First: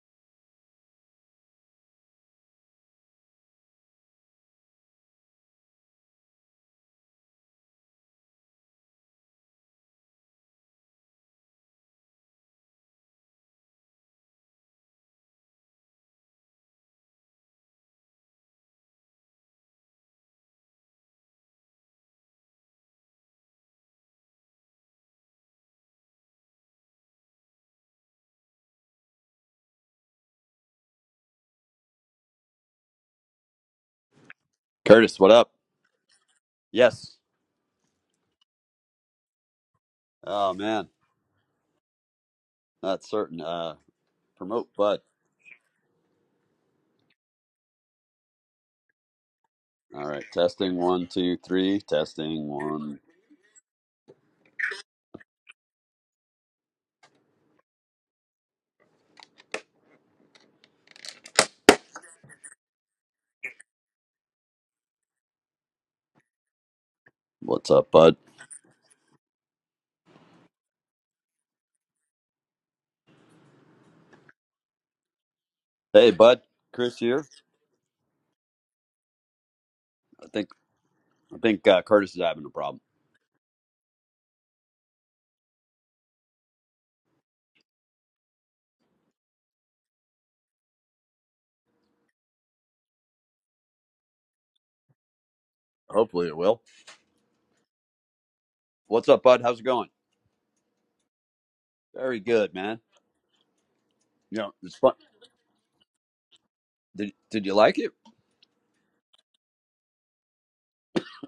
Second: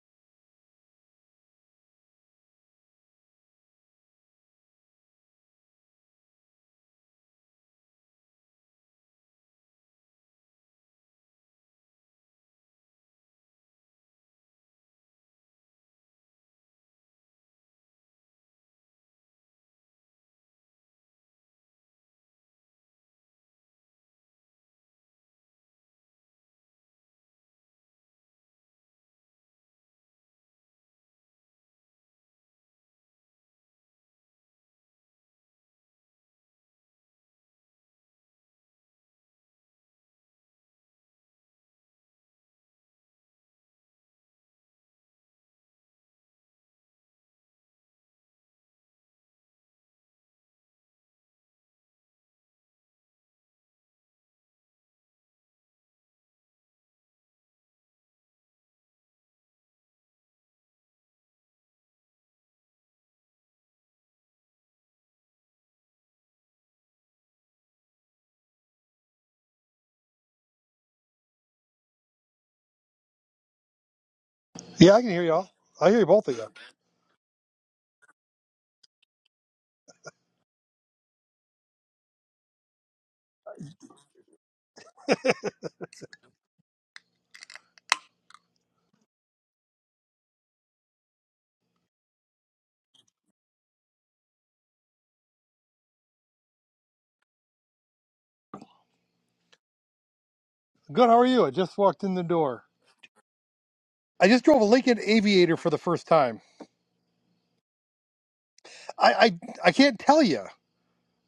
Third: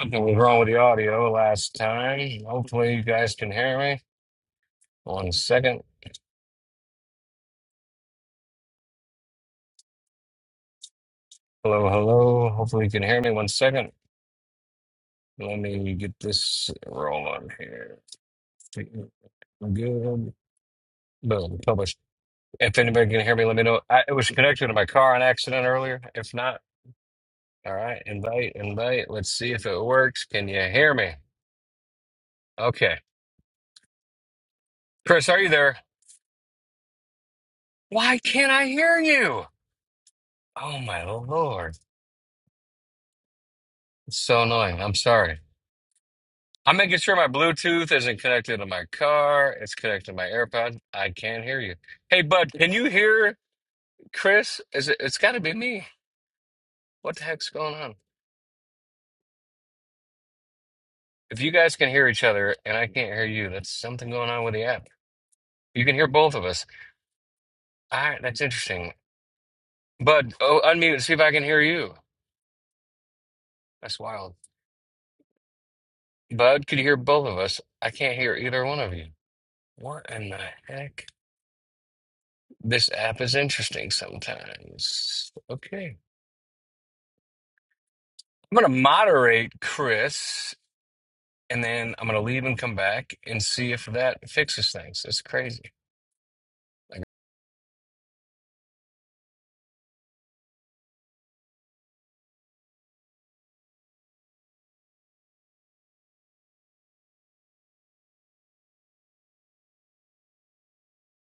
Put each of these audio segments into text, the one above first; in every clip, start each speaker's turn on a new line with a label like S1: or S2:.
S1: Something was wrong with the audio last time. Hopefully, you guys can hear me. One second. Hello, hello. Hopefully, you can hear me. One second. Let me get this rolling here. Good. Boom. Publish. If anybody can hear me, let me know. I, it was connected to my car on accident earlier. If not, all right. Invite, invite. Let's see if it works. Can you hear me? Okay.
S2: Curtis,
S1: Chris,
S2: what
S1: are you
S2: up?
S1: there?
S2: Yes.
S1: Why can't I hear you?
S2: Oh
S1: Oh,
S2: man,
S1: my Lord.
S2: not certain. Uh,
S1: It's so
S2: promote
S1: annoying. I'm
S2: Bud.
S1: sorry. I'm making sure my Bluetooth isn't connected to my car. It's
S2: All
S1: connected to my
S2: right, testing
S1: AirPod.
S2: one,
S1: I
S2: two,
S1: can't hear you.
S2: three.
S1: Hey,
S2: Testing
S1: bud, can you
S2: one.
S1: hear Chris? Is it? It's got to be me. What the heck's going on? If you guys can hear each other and I can't hear you, that's something going on with the app. You can hear both of us.
S2: What's up,
S1: All
S2: Bud?
S1: right, that's interesting. Bud, oh, unmute and see if I can hear you. That's wild.
S3: Yeah, I can hear y'all. I hear you
S2: Hey,
S3: both of
S2: Bud.
S3: you.
S1: Bud, could you hear
S2: Chris here.
S1: both of us? I can't hear either one of you. What
S2: I
S1: in the
S2: think
S1: heck?
S2: I think uh, Curtis is having a problem.
S1: This app is interesting sometimes. Okay. I'm going to moderate Chris, and then I'm going to leave and come back and see if that fixes things. It's crazy.
S2: Hopefully, it will.
S1: Like,
S2: What's up, Bud? How's it going?
S3: Good. How are you? I just walked in
S2: Very
S3: the
S2: good,
S3: door.
S2: man.
S3: I
S2: You
S3: just
S2: know,
S3: drove a
S2: it's fun.
S3: Lincoln Aviator for the first time.
S2: Did Did you like it?
S3: I I, I can't tell you.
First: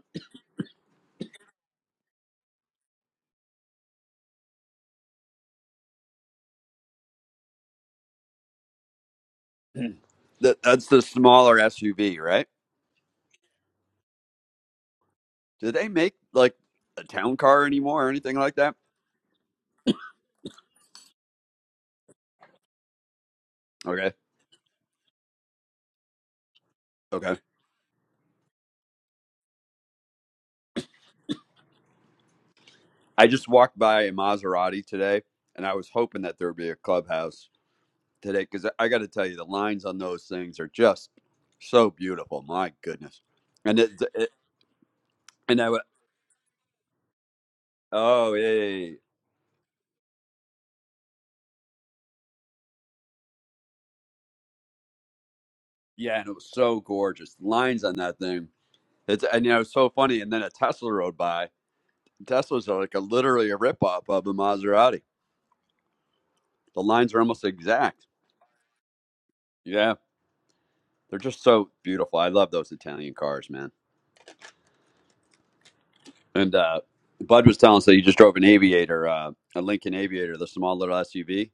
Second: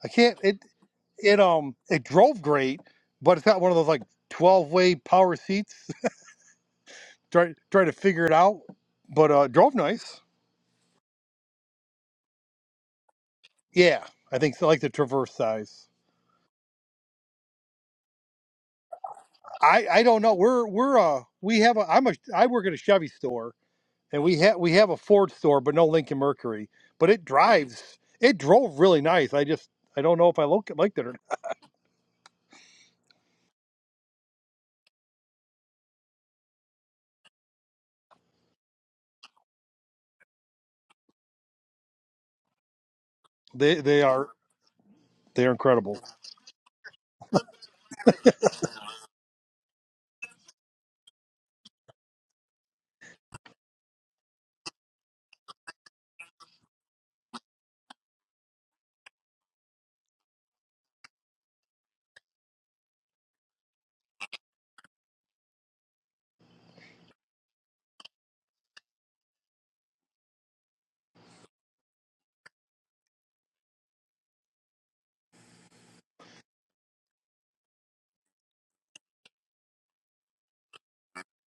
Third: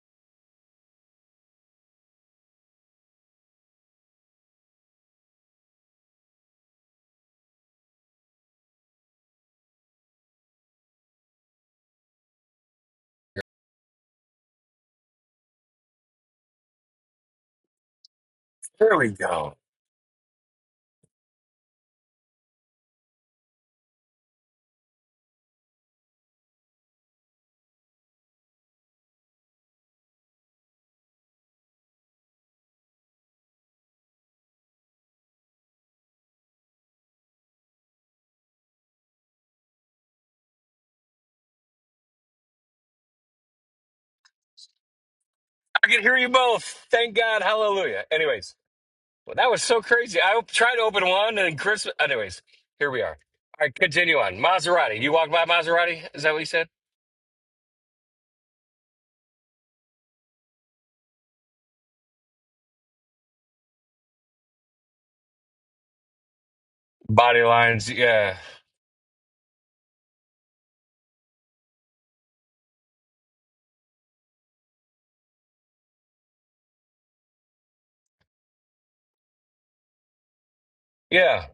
S3: I can't. It it um it drove great, but it's got one of those like twelve way power seats. try try to figure it out, but uh, drove nice.
S2: That, that's the smaller SUV, right?
S3: Yeah, I think so. Like the Traverse
S2: Do
S3: size.
S2: they make like a town car anymore or anything like that?
S1: there we go.
S3: I I don't know. We're we're uh we have a I'm a I work at a Chevy store
S2: Okay.
S3: and we have we have a Ford store, but no Lincoln Mercury. But it
S2: Okay.
S3: drives. It drove really nice. I just I don't know if I look liked it or not.
S2: I just walked by a Maserati today, and I was hoping that there'd be a clubhouse today because I got to tell you, the lines on those things are just so beautiful. My goodness,
S3: they
S2: and it,
S3: they are
S2: it
S3: they are
S2: and I went,
S1: I
S3: incredible.
S1: can hear you both. Thank God. Hallelujah.
S2: oh yeah,
S1: Anyways,
S2: yeah, yeah,
S1: well, that was so crazy. I tried to open one, and Chris. Anyways, here we are. All right, continue on. Maserati. You walked by Maserati?
S2: yeah,"
S1: Is
S2: and
S1: that
S2: it
S1: what you
S2: was
S1: said?
S2: so gorgeous. Lines on that thing, it's and you know, it was so funny. And then a Tesla rode by. Teslas are like a literally a ripoff of the Maserati. The lines are
S1: Body
S2: almost
S1: lines.
S2: exact.
S1: Yeah.
S2: Yeah, they're just so beautiful. I love those Italian cars, man. And uh, Bud was telling us that he just drove an Aviator, uh, a Lincoln Aviator, the small little
S1: Yeah.
S2: SUV,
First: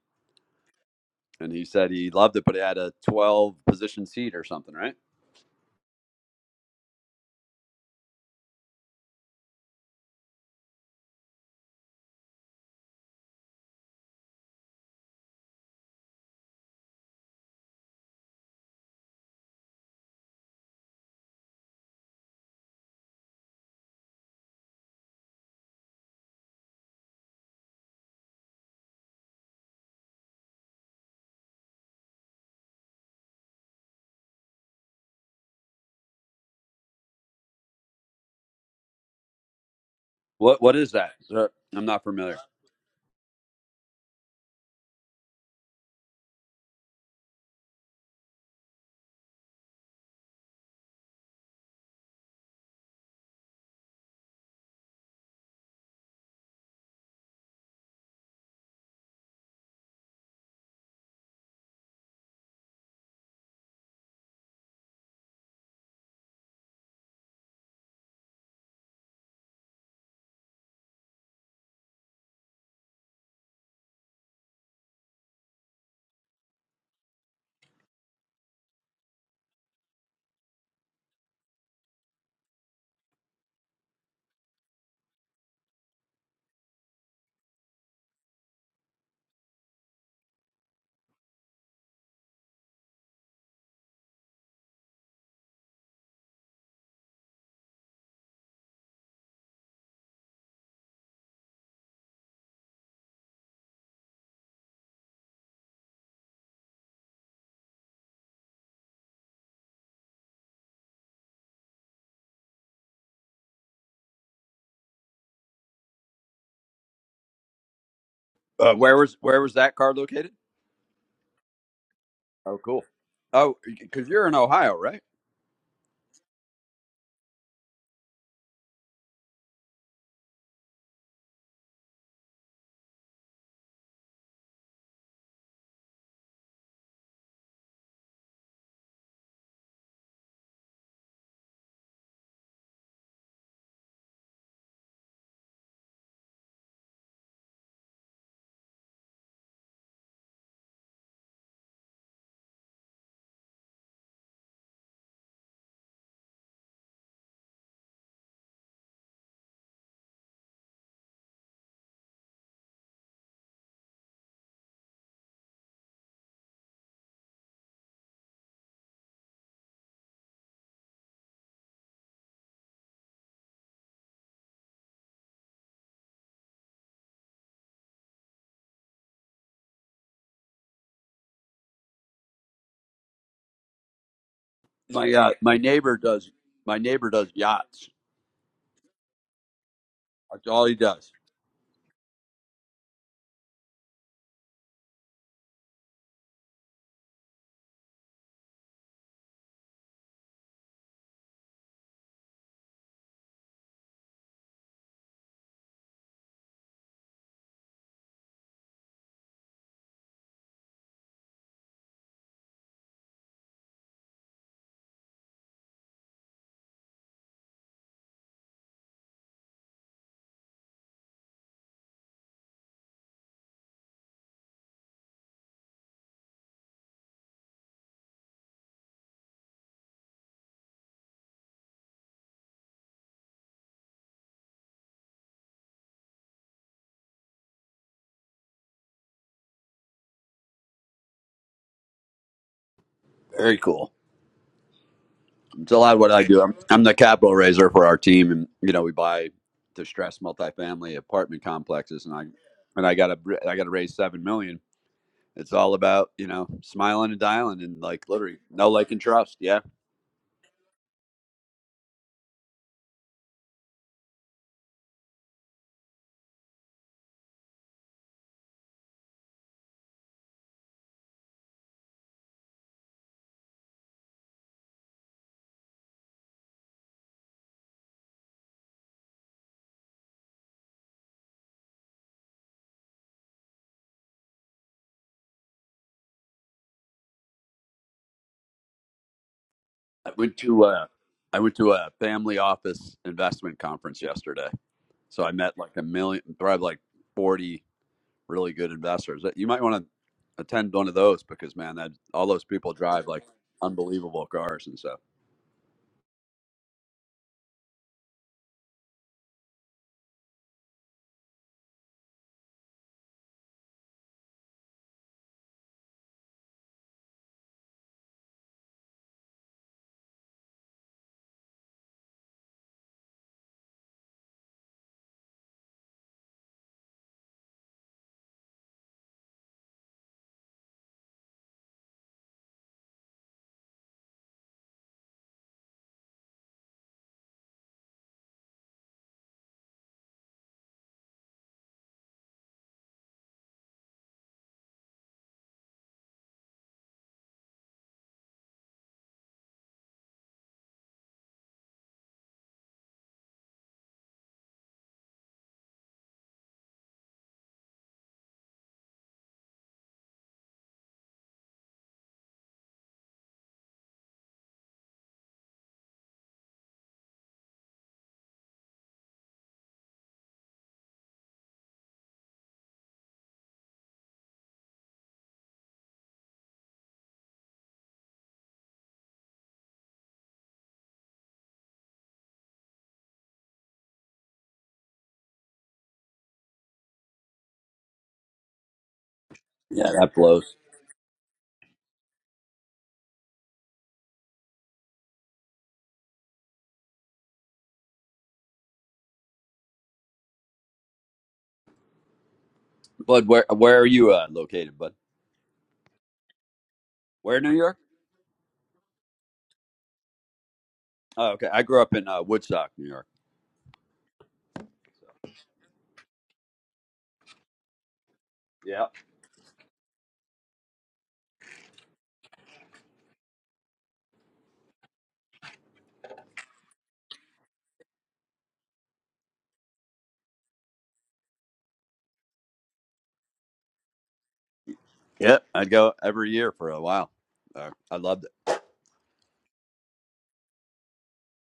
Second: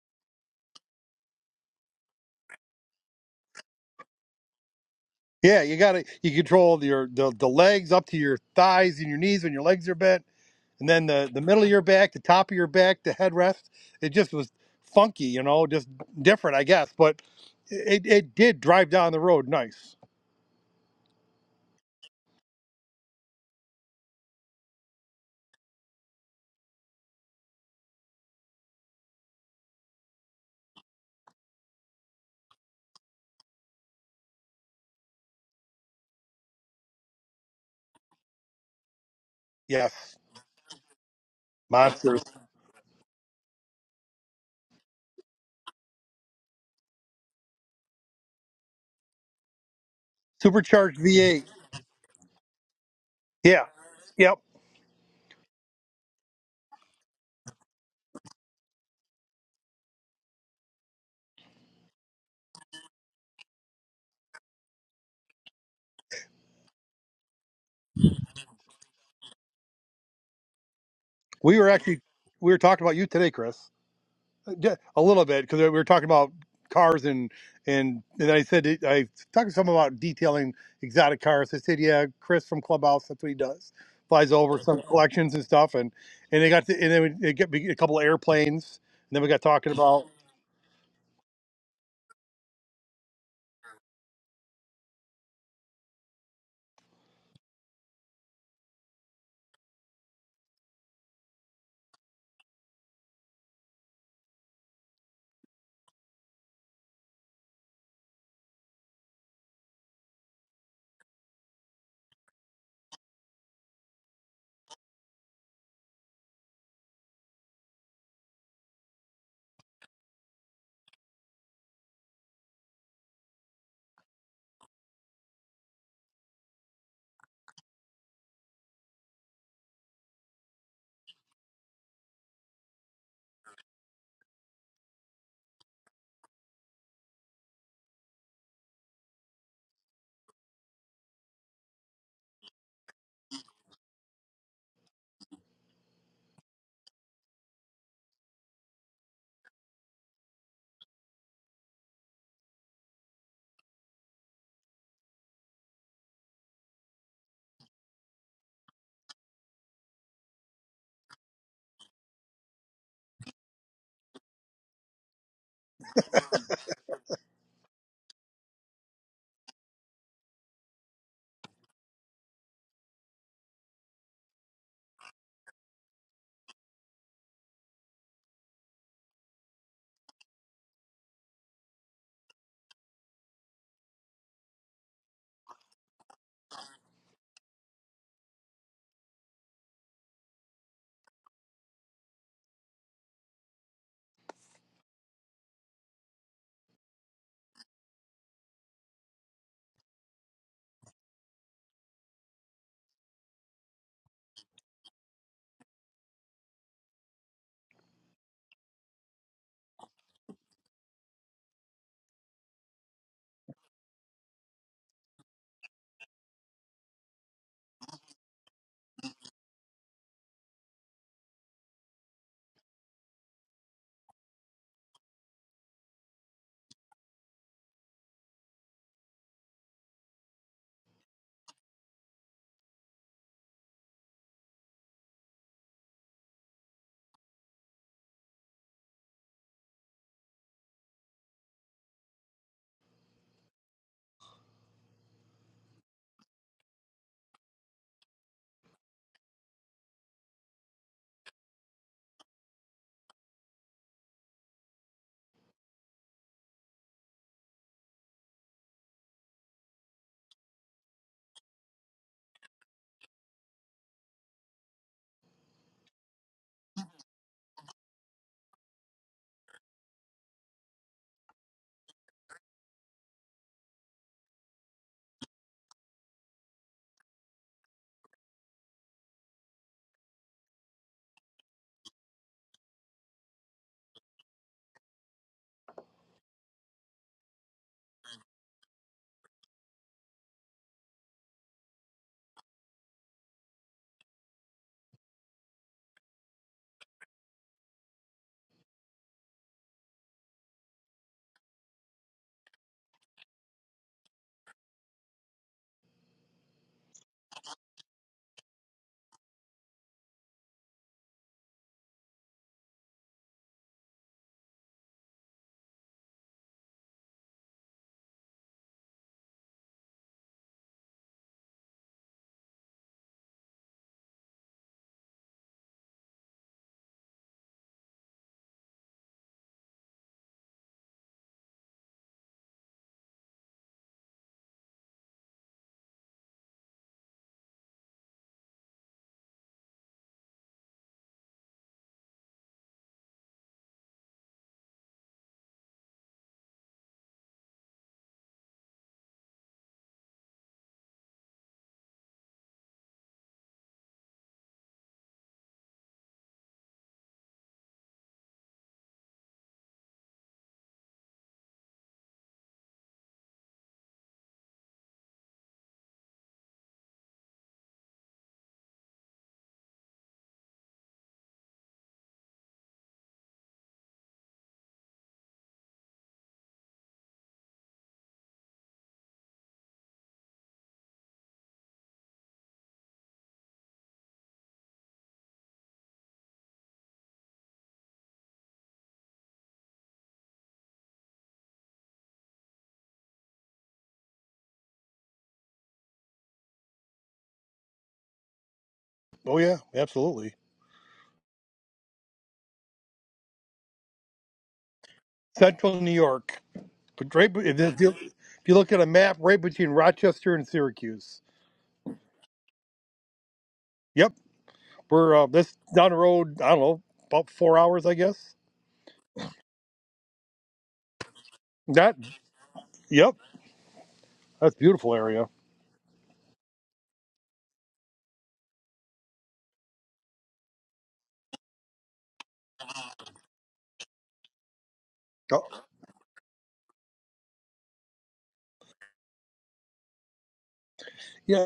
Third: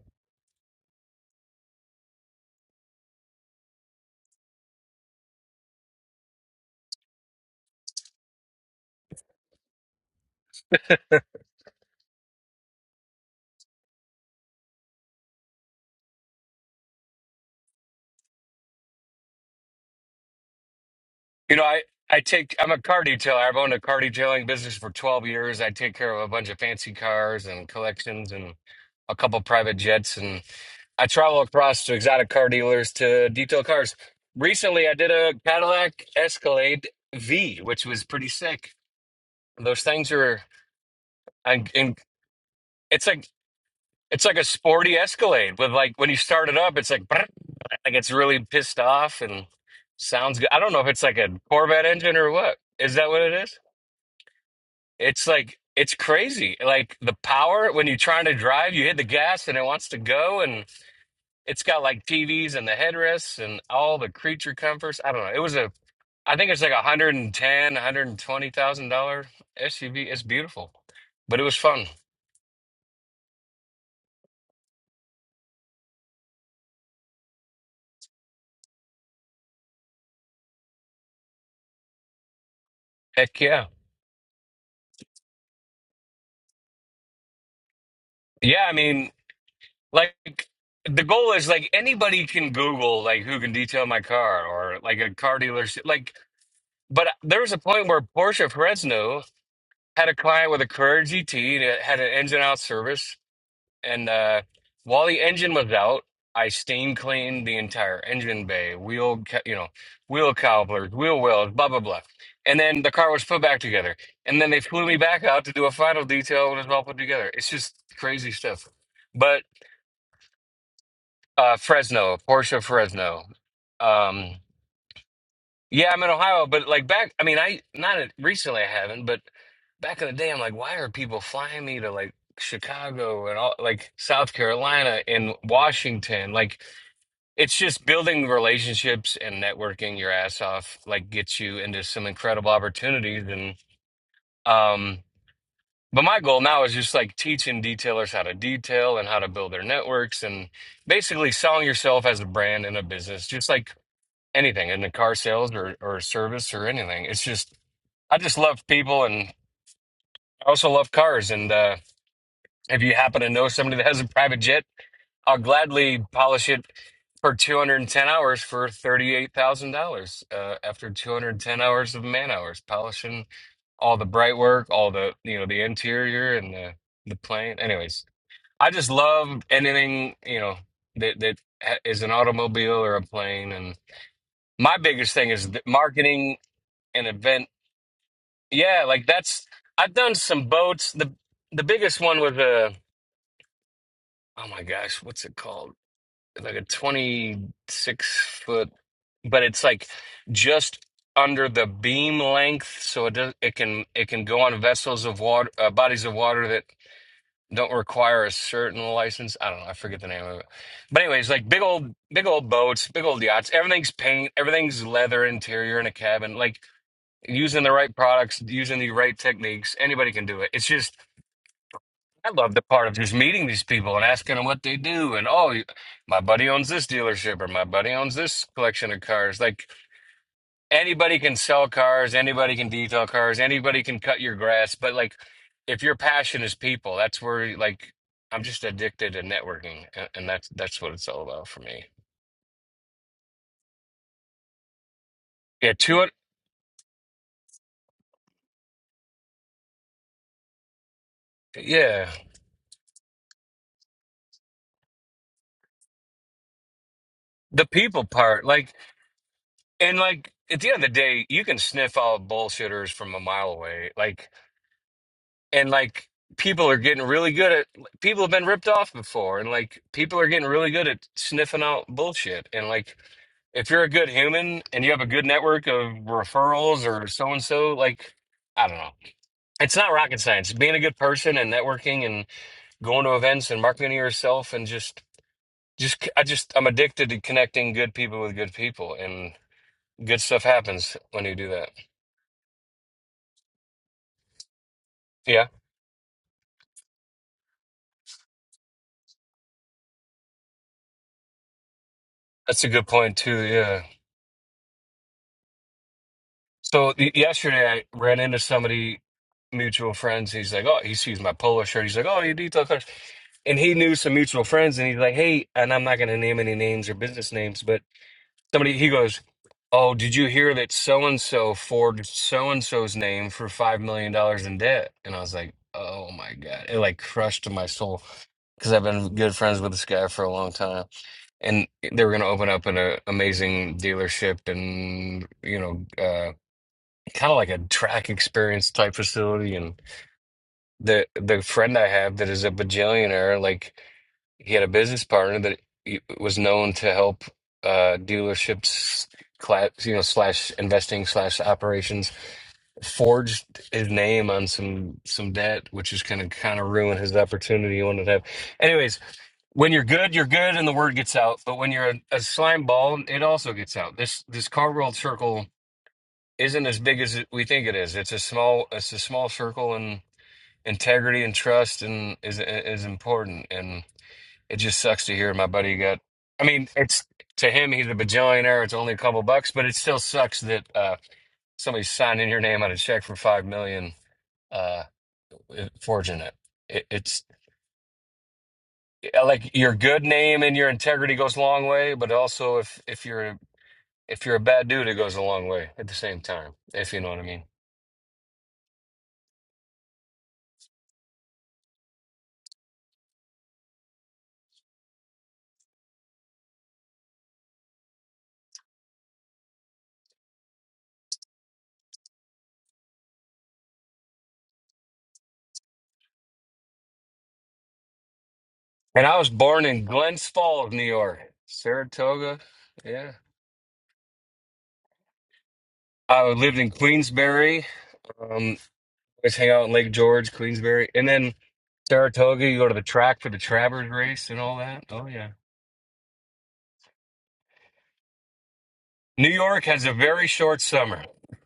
S2: and he said he loved it, but it had a 12 position seat or something, right?
S3: Yeah, you got to you control your the, the legs up to your thighs and your knees when your legs are bent, and then the the middle of your back, the top of your back, the headrest. It just was funky, you know, just different, I guess. But it it did drive down the road nice.
S1: You know, I. I take. I'm a car detailer. I've owned a car detailing business for 12 years. I take care of a bunch of fancy cars and collections, and a couple private jets, and I travel across to exotic car dealers to detail cars. Recently, I did a Cadillac Escalade V, which was pretty sick. Those things
S3: Yes,
S1: are,
S2: What What is that? Is that-
S1: and,
S2: I'm
S1: and
S2: not
S3: monsters,
S2: familiar.
S1: it's like it's like a sporty Escalade with like when you start it up, it's like brrr, like it's really pissed off and sounds good. I don't know if
S3: supercharged
S1: it's like a
S3: V8.
S1: Corvette engine or what. Is that what it is?
S3: Yeah, yep.
S1: It's like it's crazy. Like the power when you're trying to drive, you hit the gas and it wants to go, and. It's got like TVs and the headrests and all the creature comforts. I don't know. It was a, I think it's like a hundred and ten, a hundred and twenty thousand dollar SUV. It's beautiful, but it was
S3: We were
S1: fun.
S3: actually we were talking about you today, Chris, uh, Ju- a little bit because we were talking about cars and and and I said it- I talked to someone about detailing exotic cars. I said, yeah, Chris from Clubhouse, that's what he
S1: Heck yeah,
S3: does. Flies over some collections and stuff, and and they got to, and then we they get a couple of
S1: yeah. I
S3: airplanes,
S1: mean,
S3: and then we got talking about
S1: like the goal is like anybody can Google like who can detail my car or like a car dealership. Like, but there was a point where Porsche Fresno had a client with a Courage GT that had an engine out service And uh, while the engine was out, I steam cleaned the entire engine bay, wheel, ca- you know, wheel cobblers, wheel wells, blah blah blah. And then the car was put back together. And then they flew me back out to do a final detail when it was all put together. It's just crazy stuff.
S2: Uh, where was Where
S1: But
S2: was that car located?
S1: uh, Fresno,
S2: Oh,
S1: Porsche
S2: cool.
S1: Fresno.
S2: Oh, because you're
S1: Um,
S2: in Ohio, right?
S1: yeah, I'm in Ohio, but like back, I mean, I not at- recently I haven't, but back in the day, I'm like, why are people flying me to like Chicago and all like South Carolina and Washington? Like, it's just building relationships and networking your ass off, like, gets you into some incredible opportunities. And, um, but my goal now is just like teaching detailers how to detail and how to build their networks and basically selling yourself as a brand and a business, just like anything in the car sales or, or service or anything. It's just, I just love people and I also love cars. And uh, if you happen to know somebody that has a private jet, I'll gladly polish it for 210 hours for $38,000 uh, after 210 hours of man hours, polishing all the bright work, all the, you know, the interior and the, the plane. Anyways, I just love anything, you know, that, that ha- is an automobile or a plane. And my
S2: My
S1: biggest thing
S2: uh,
S1: is
S2: my
S1: th-
S2: neighbor does.
S1: marketing
S2: My
S1: an
S2: neighbor does
S1: event.
S2: yachts.
S1: Yeah, like that's I've done some
S2: That's all he
S1: boats. The
S2: does.
S1: the biggest one was a oh my gosh, what's it called? Like a 26 foot, but it's like just under the beam length, so it does, it can it can go on vessels of water, uh, bodies of water that don't require a certain license. I don't know, I forget the name of it. But anyways, like big old big old boats, big old yachts. Everything's paint, everything's leather interior in a cabin. Like using the right products, using the right techniques, anybody can do it. It's just I love the part of just meeting these people and asking them what they do, and oh, you- my buddy owns this dealership or my buddy owns this collection of cars. Like anybody can sell cars, anybody can detail cars, anybody can cut your grass, but like if your passion is people, that's where like I'm just addicted to networking, a- and that's that's what it's all about for me.
S2: Very cool.
S1: Yeah,
S2: So a lot of
S1: two,
S2: what I do, I'm, I'm the capital raiser for our team, and you know we buy distressed multifamily apartment complexes,
S1: yeah,
S2: and I and I got to I got to raise seven million. It's all about you know smiling and dialing,
S1: the
S2: and
S1: people
S2: like literally
S1: part,
S2: no
S1: like.
S2: like and trust. Yeah,
S1: And like at the end of the day, you can sniff out bullshitters from a mile away. Like and like people are getting really good at like, people have been ripped off before and like people are getting really good at sniffing out bullshit. And like if you're a good human and you have a good network of referrals or so and so, like I don't know. It's not rocket science. Being a good person and networking and going to events and marketing yourself and just just I just I'm addicted to connecting good people with good people and
S2: I
S1: good
S2: went
S1: stuff
S2: to uh,
S1: happens when you
S2: I
S1: do
S2: went
S1: that.
S2: to a family office investment conference yesterday, so I
S1: Yeah,
S2: met like a million, probably like forty really good investors. You might want to attend one of those because man, that all those
S1: that's a
S2: people
S1: good
S2: drive
S1: point
S2: like
S1: too. Yeah.
S2: unbelievable cars and stuff.
S1: So y- yesterday I ran into somebody, mutual friends. He's like, "Oh, he sees my polo shirt." He's like, "Oh, you detail cars," and he knew some mutual friends, and he's like, "Hey," and I'm not going to name any names or business names, but somebody he goes, "Oh, did you hear that so and so forged so and so's name for five million dollars in debt?" And I was like, "Oh my god!" It like crushed my soul because I've been good friends with this guy for a long time. and they were going to open up an uh, amazing dealership and you know uh, kind of like a track experience type facility and the the friend I have that is a bajillionaire like he had a business partner that he- was known to help uh, dealerships, cla you know, slash investing, slash operations, forged his name on some some debt, which is kind of kind of ruin his opportunity he wanted to have. Anyways, when you're good, you're good, and the word gets out. But when you're a, a slime ball, it also gets out. This this car world circle isn't as big as it- we think it is. It's a small it's a small circle, and integrity and trust and is is important. It just sucks to hear my buddy got. I mean, it's to him, he's a bajillionaire. It's only a couple bucks, but it still sucks that uh, somebody's signing your name on a check for five million, uh, forging it. it. It's uh, like your
S2: Yeah,
S1: good
S2: that blows.
S1: name and your integrity goes a long way, but also if if you're if you're a bad dude, it goes a long way at the same time. If you know what I mean.
S3: oh yeah, absolutely
S2: Bud, where where are you uh, located, Bud?
S3: Central New York, but right
S2: Where in New York?
S3: if you, if you look at a map, right between Rochester and Syracuse.
S2: Oh, okay. I grew up in uh, Woodstock, New York.
S3: Yep, we're uh, this down the road. I don't know about four hours, I guess
S2: Yeah.
S1: And I was born in Glens Falls, New York,
S3: That,
S1: Saratoga. Yeah,
S3: yep, that's a beautiful area.
S1: I lived in Queensbury. Um, always hang out in Lake George, Queensbury, and then Saratoga, you go to the track for the Travers race and all that. Oh yeah.
S2: Yeah.
S3: Oh,
S2: I'd go every year for a while. Uh, I loved it.
S1: New York has a very short summer.
S3: Yeah,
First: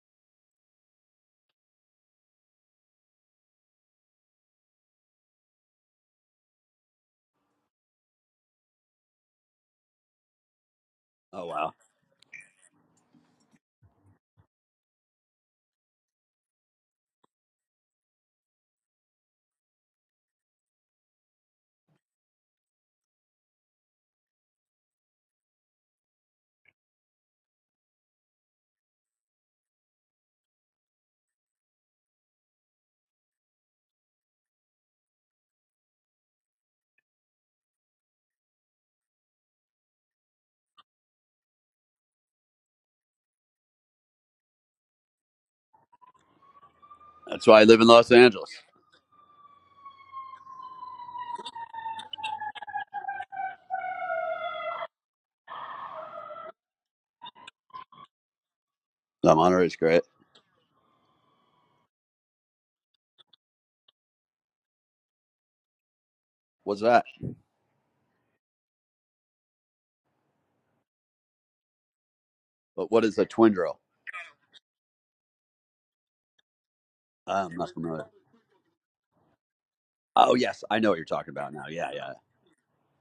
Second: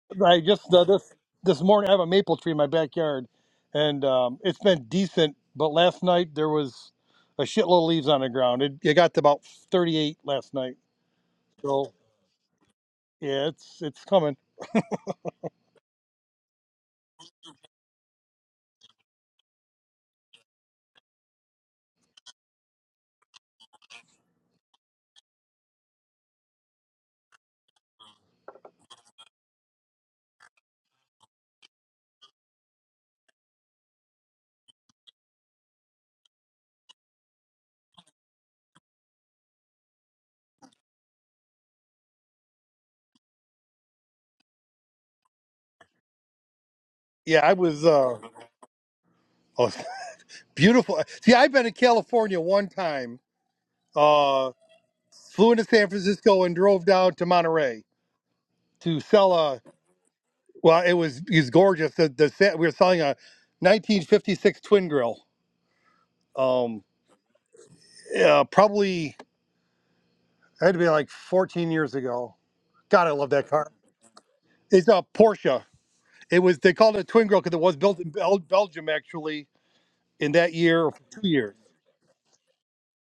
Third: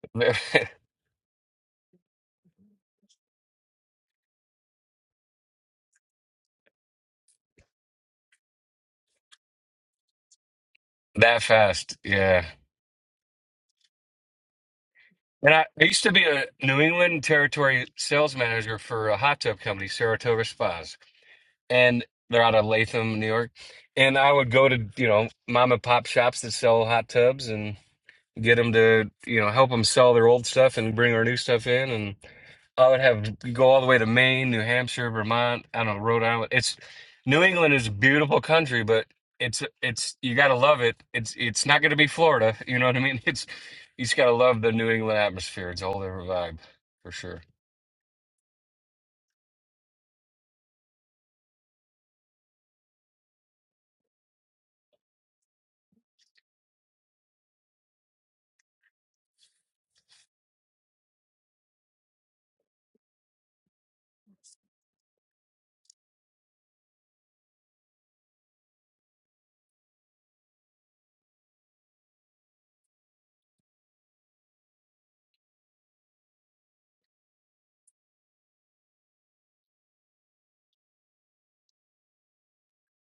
S3: I just uh,
S1: that
S3: this this morning I have a maple tree in my backyard, and um, it's been decent. But last night there was a shitload of leaves on the ground. It, it got to about thirty eight last night.
S2: Oh wow.
S3: So
S1: fast. Yeah.
S3: yeah, it's it's coming.
S1: And I, I used to be a New England territory sales manager for a hot tub company, Saratoga Spas. And they're out of Latham, New York. And I would go to, you know, mom and pop shops that sell hot tubs and. get them to you know help them sell their old stuff and bring our new stuff in and i would have go all the way to maine new hampshire vermont i don't know rhode island it's new england is a beautiful country but it's it's you gotta love it it's it's not gonna be florida you know what i mean it's you just gotta love the new england atmosphere it's a whole different vibe for
S3: Yeah,
S1: sure
S2: That's
S3: I
S2: why I live
S3: was
S2: in Los
S3: uh,
S2: Angeles.
S3: oh, beautiful. See, I've been in California one time. Uh, flew into San Francisco and drove down to Monterey to sell.
S2: No,
S3: a.
S2: Monterey's great.
S3: Well, it was he's gorgeous. The, the set we were selling a 1956 twin grill.
S2: What's
S3: Um,
S2: that?
S3: uh, probably it had to be like 14 years ago.
S2: But what
S3: God, I
S2: is a
S3: love that
S2: twin
S3: car.
S2: drill?
S3: It's a Porsche. It was they called it a twin grill because
S2: I'm
S3: it
S2: not
S3: was built
S2: familiar.
S3: in Bel- Belgium actually in
S2: Oh
S3: that
S2: yes, I
S3: year
S2: know
S3: or
S2: what
S3: for
S2: you're
S3: two
S2: talking about
S3: years.
S2: now. Yeah, yeah.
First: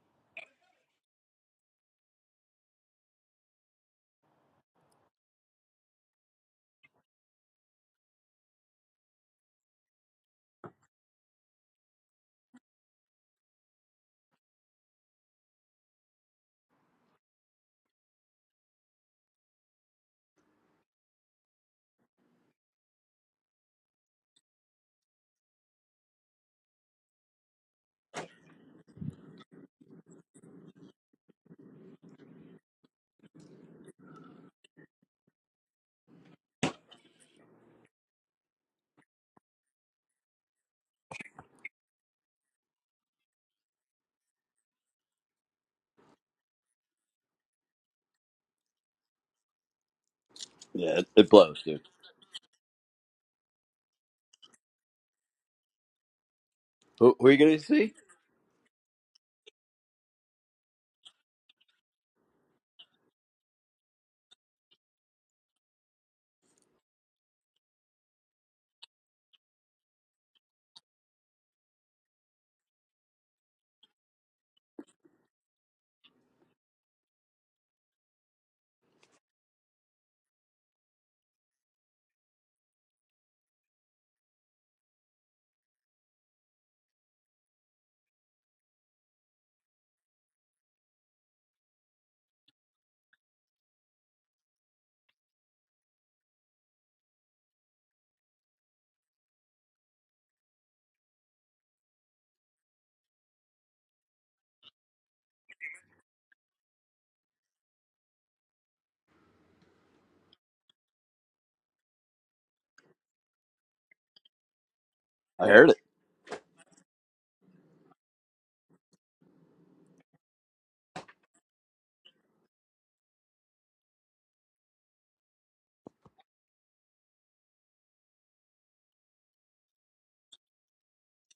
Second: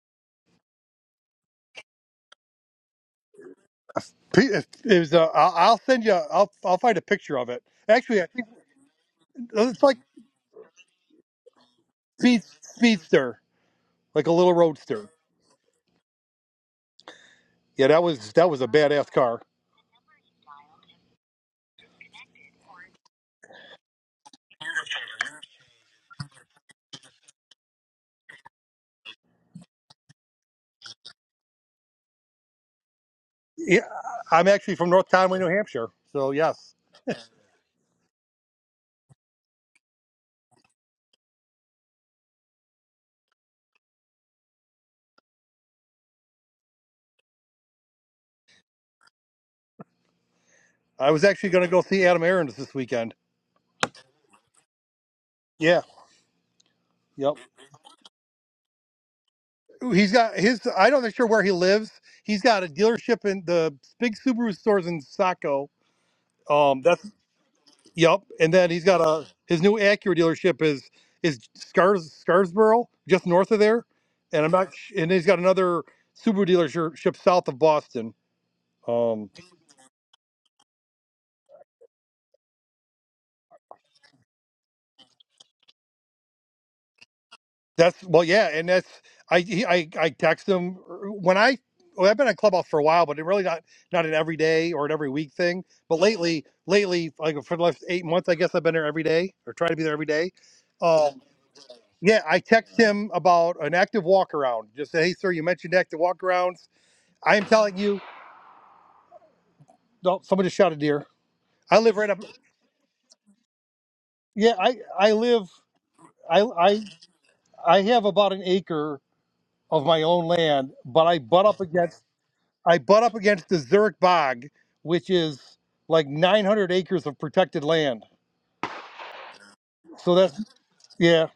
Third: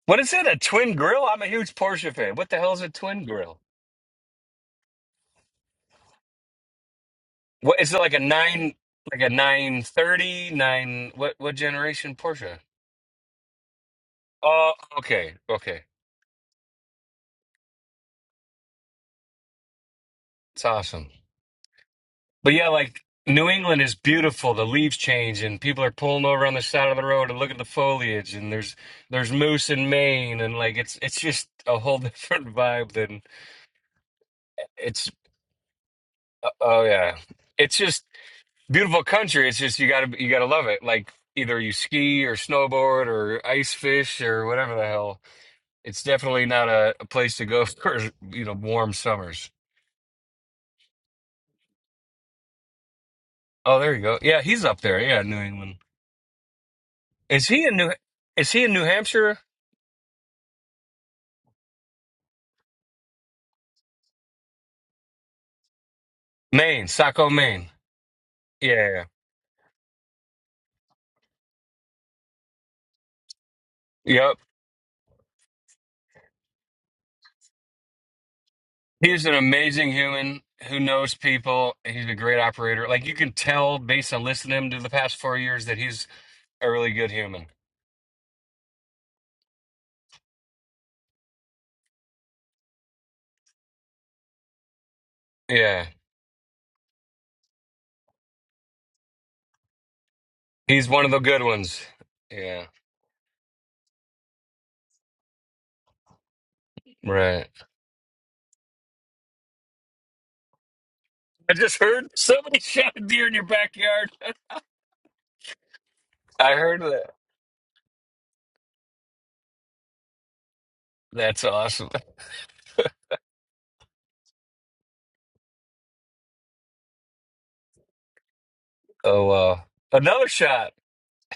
S1: what is it a twin grill i'm a huge porsche fan what the hell is a twin grill
S3: P- It was. Uh, I'll I'll send you. I'll I'll find a picture of it.
S1: what is it like a
S3: Actually, I think
S1: nine like a nine
S3: it's like
S1: thirty nine? what what generation
S3: speed
S1: porsche
S3: speedster, like a little
S1: oh
S3: roadster.
S1: okay okay
S3: Yeah, that was that was a badass car.
S1: It's awesome. But yeah, like New England is beautiful. The leaves change and people are pulling over on the side of the road and look at the foliage and there's there's moose in Maine and like it's it's just a whole different vibe than
S3: Yeah, I'm actually from North
S1: it's
S3: Conway, New Hampshire. So
S1: uh,
S3: yes.
S1: oh yeah. It's just beautiful country. It's just you got to you got to love it. Like either you ski or snowboard or ice fish or whatever the hell. It's definitely not a, a place to go for, you know, warm summers.
S2: Yeah, it,
S3: I was
S2: it
S3: actually
S2: blows,
S3: going to
S2: dude.
S3: go see Adam Aaron's this weekend.
S1: Oh, there you go. Yeah, he's up there. Yeah, New England.
S3: Yeah.
S2: Who, who are
S3: Yep.
S2: you
S1: Is
S2: gonna
S1: he in New
S2: see?
S1: is he in New Hampshire?
S3: He's got his. I don't know sure where he lives. He's got a dealership in the big Subaru stores in Saco. Um.
S1: Maine,
S3: That's
S1: Saco, Maine.
S3: yep. And then he's got
S1: Yeah.
S3: a his new Acura dealership is is Scars Scarsboro, just north of there.
S1: Yep.
S3: And I'm not. sh- And he's got another Subaru dealership south of Boston.
S1: He's
S3: Um.
S1: an amazing human who knows people. He's a great operator. Like you can tell based on listening to him to the past four years that he's a really good human.
S3: That's well, yeah, and that's I he- I I text him when I well, I've been on Clubhouse for a while, but it really not not an everyday or an every week thing.
S1: Yeah.
S3: But lately, lately, like for the last eight months, I guess I've been there every day or try to be there every day.
S1: He's one of the
S3: Um,
S1: good ones.
S3: yeah, I
S1: Yeah.
S3: text him about an active walk around. Just say, hey, sir, you mentioned active walk arounds. I am
S1: Right.
S3: telling you, no, someone just shot a deer.
S1: I just
S3: I live
S1: heard
S3: right up.
S1: somebody shot a deer in your backyard.
S3: Yeah, I I live.
S2: I heard it.
S3: I
S1: I heard
S3: I
S1: that.
S3: I have about an acre of my own land, but I
S1: That's
S3: butt up
S1: awesome.
S3: against I butt up against the Zurich Bog, which is like 900 acres of protected land.
S1: Oh wow.
S3: So
S1: Another
S3: that's
S1: shot.
S3: yeah.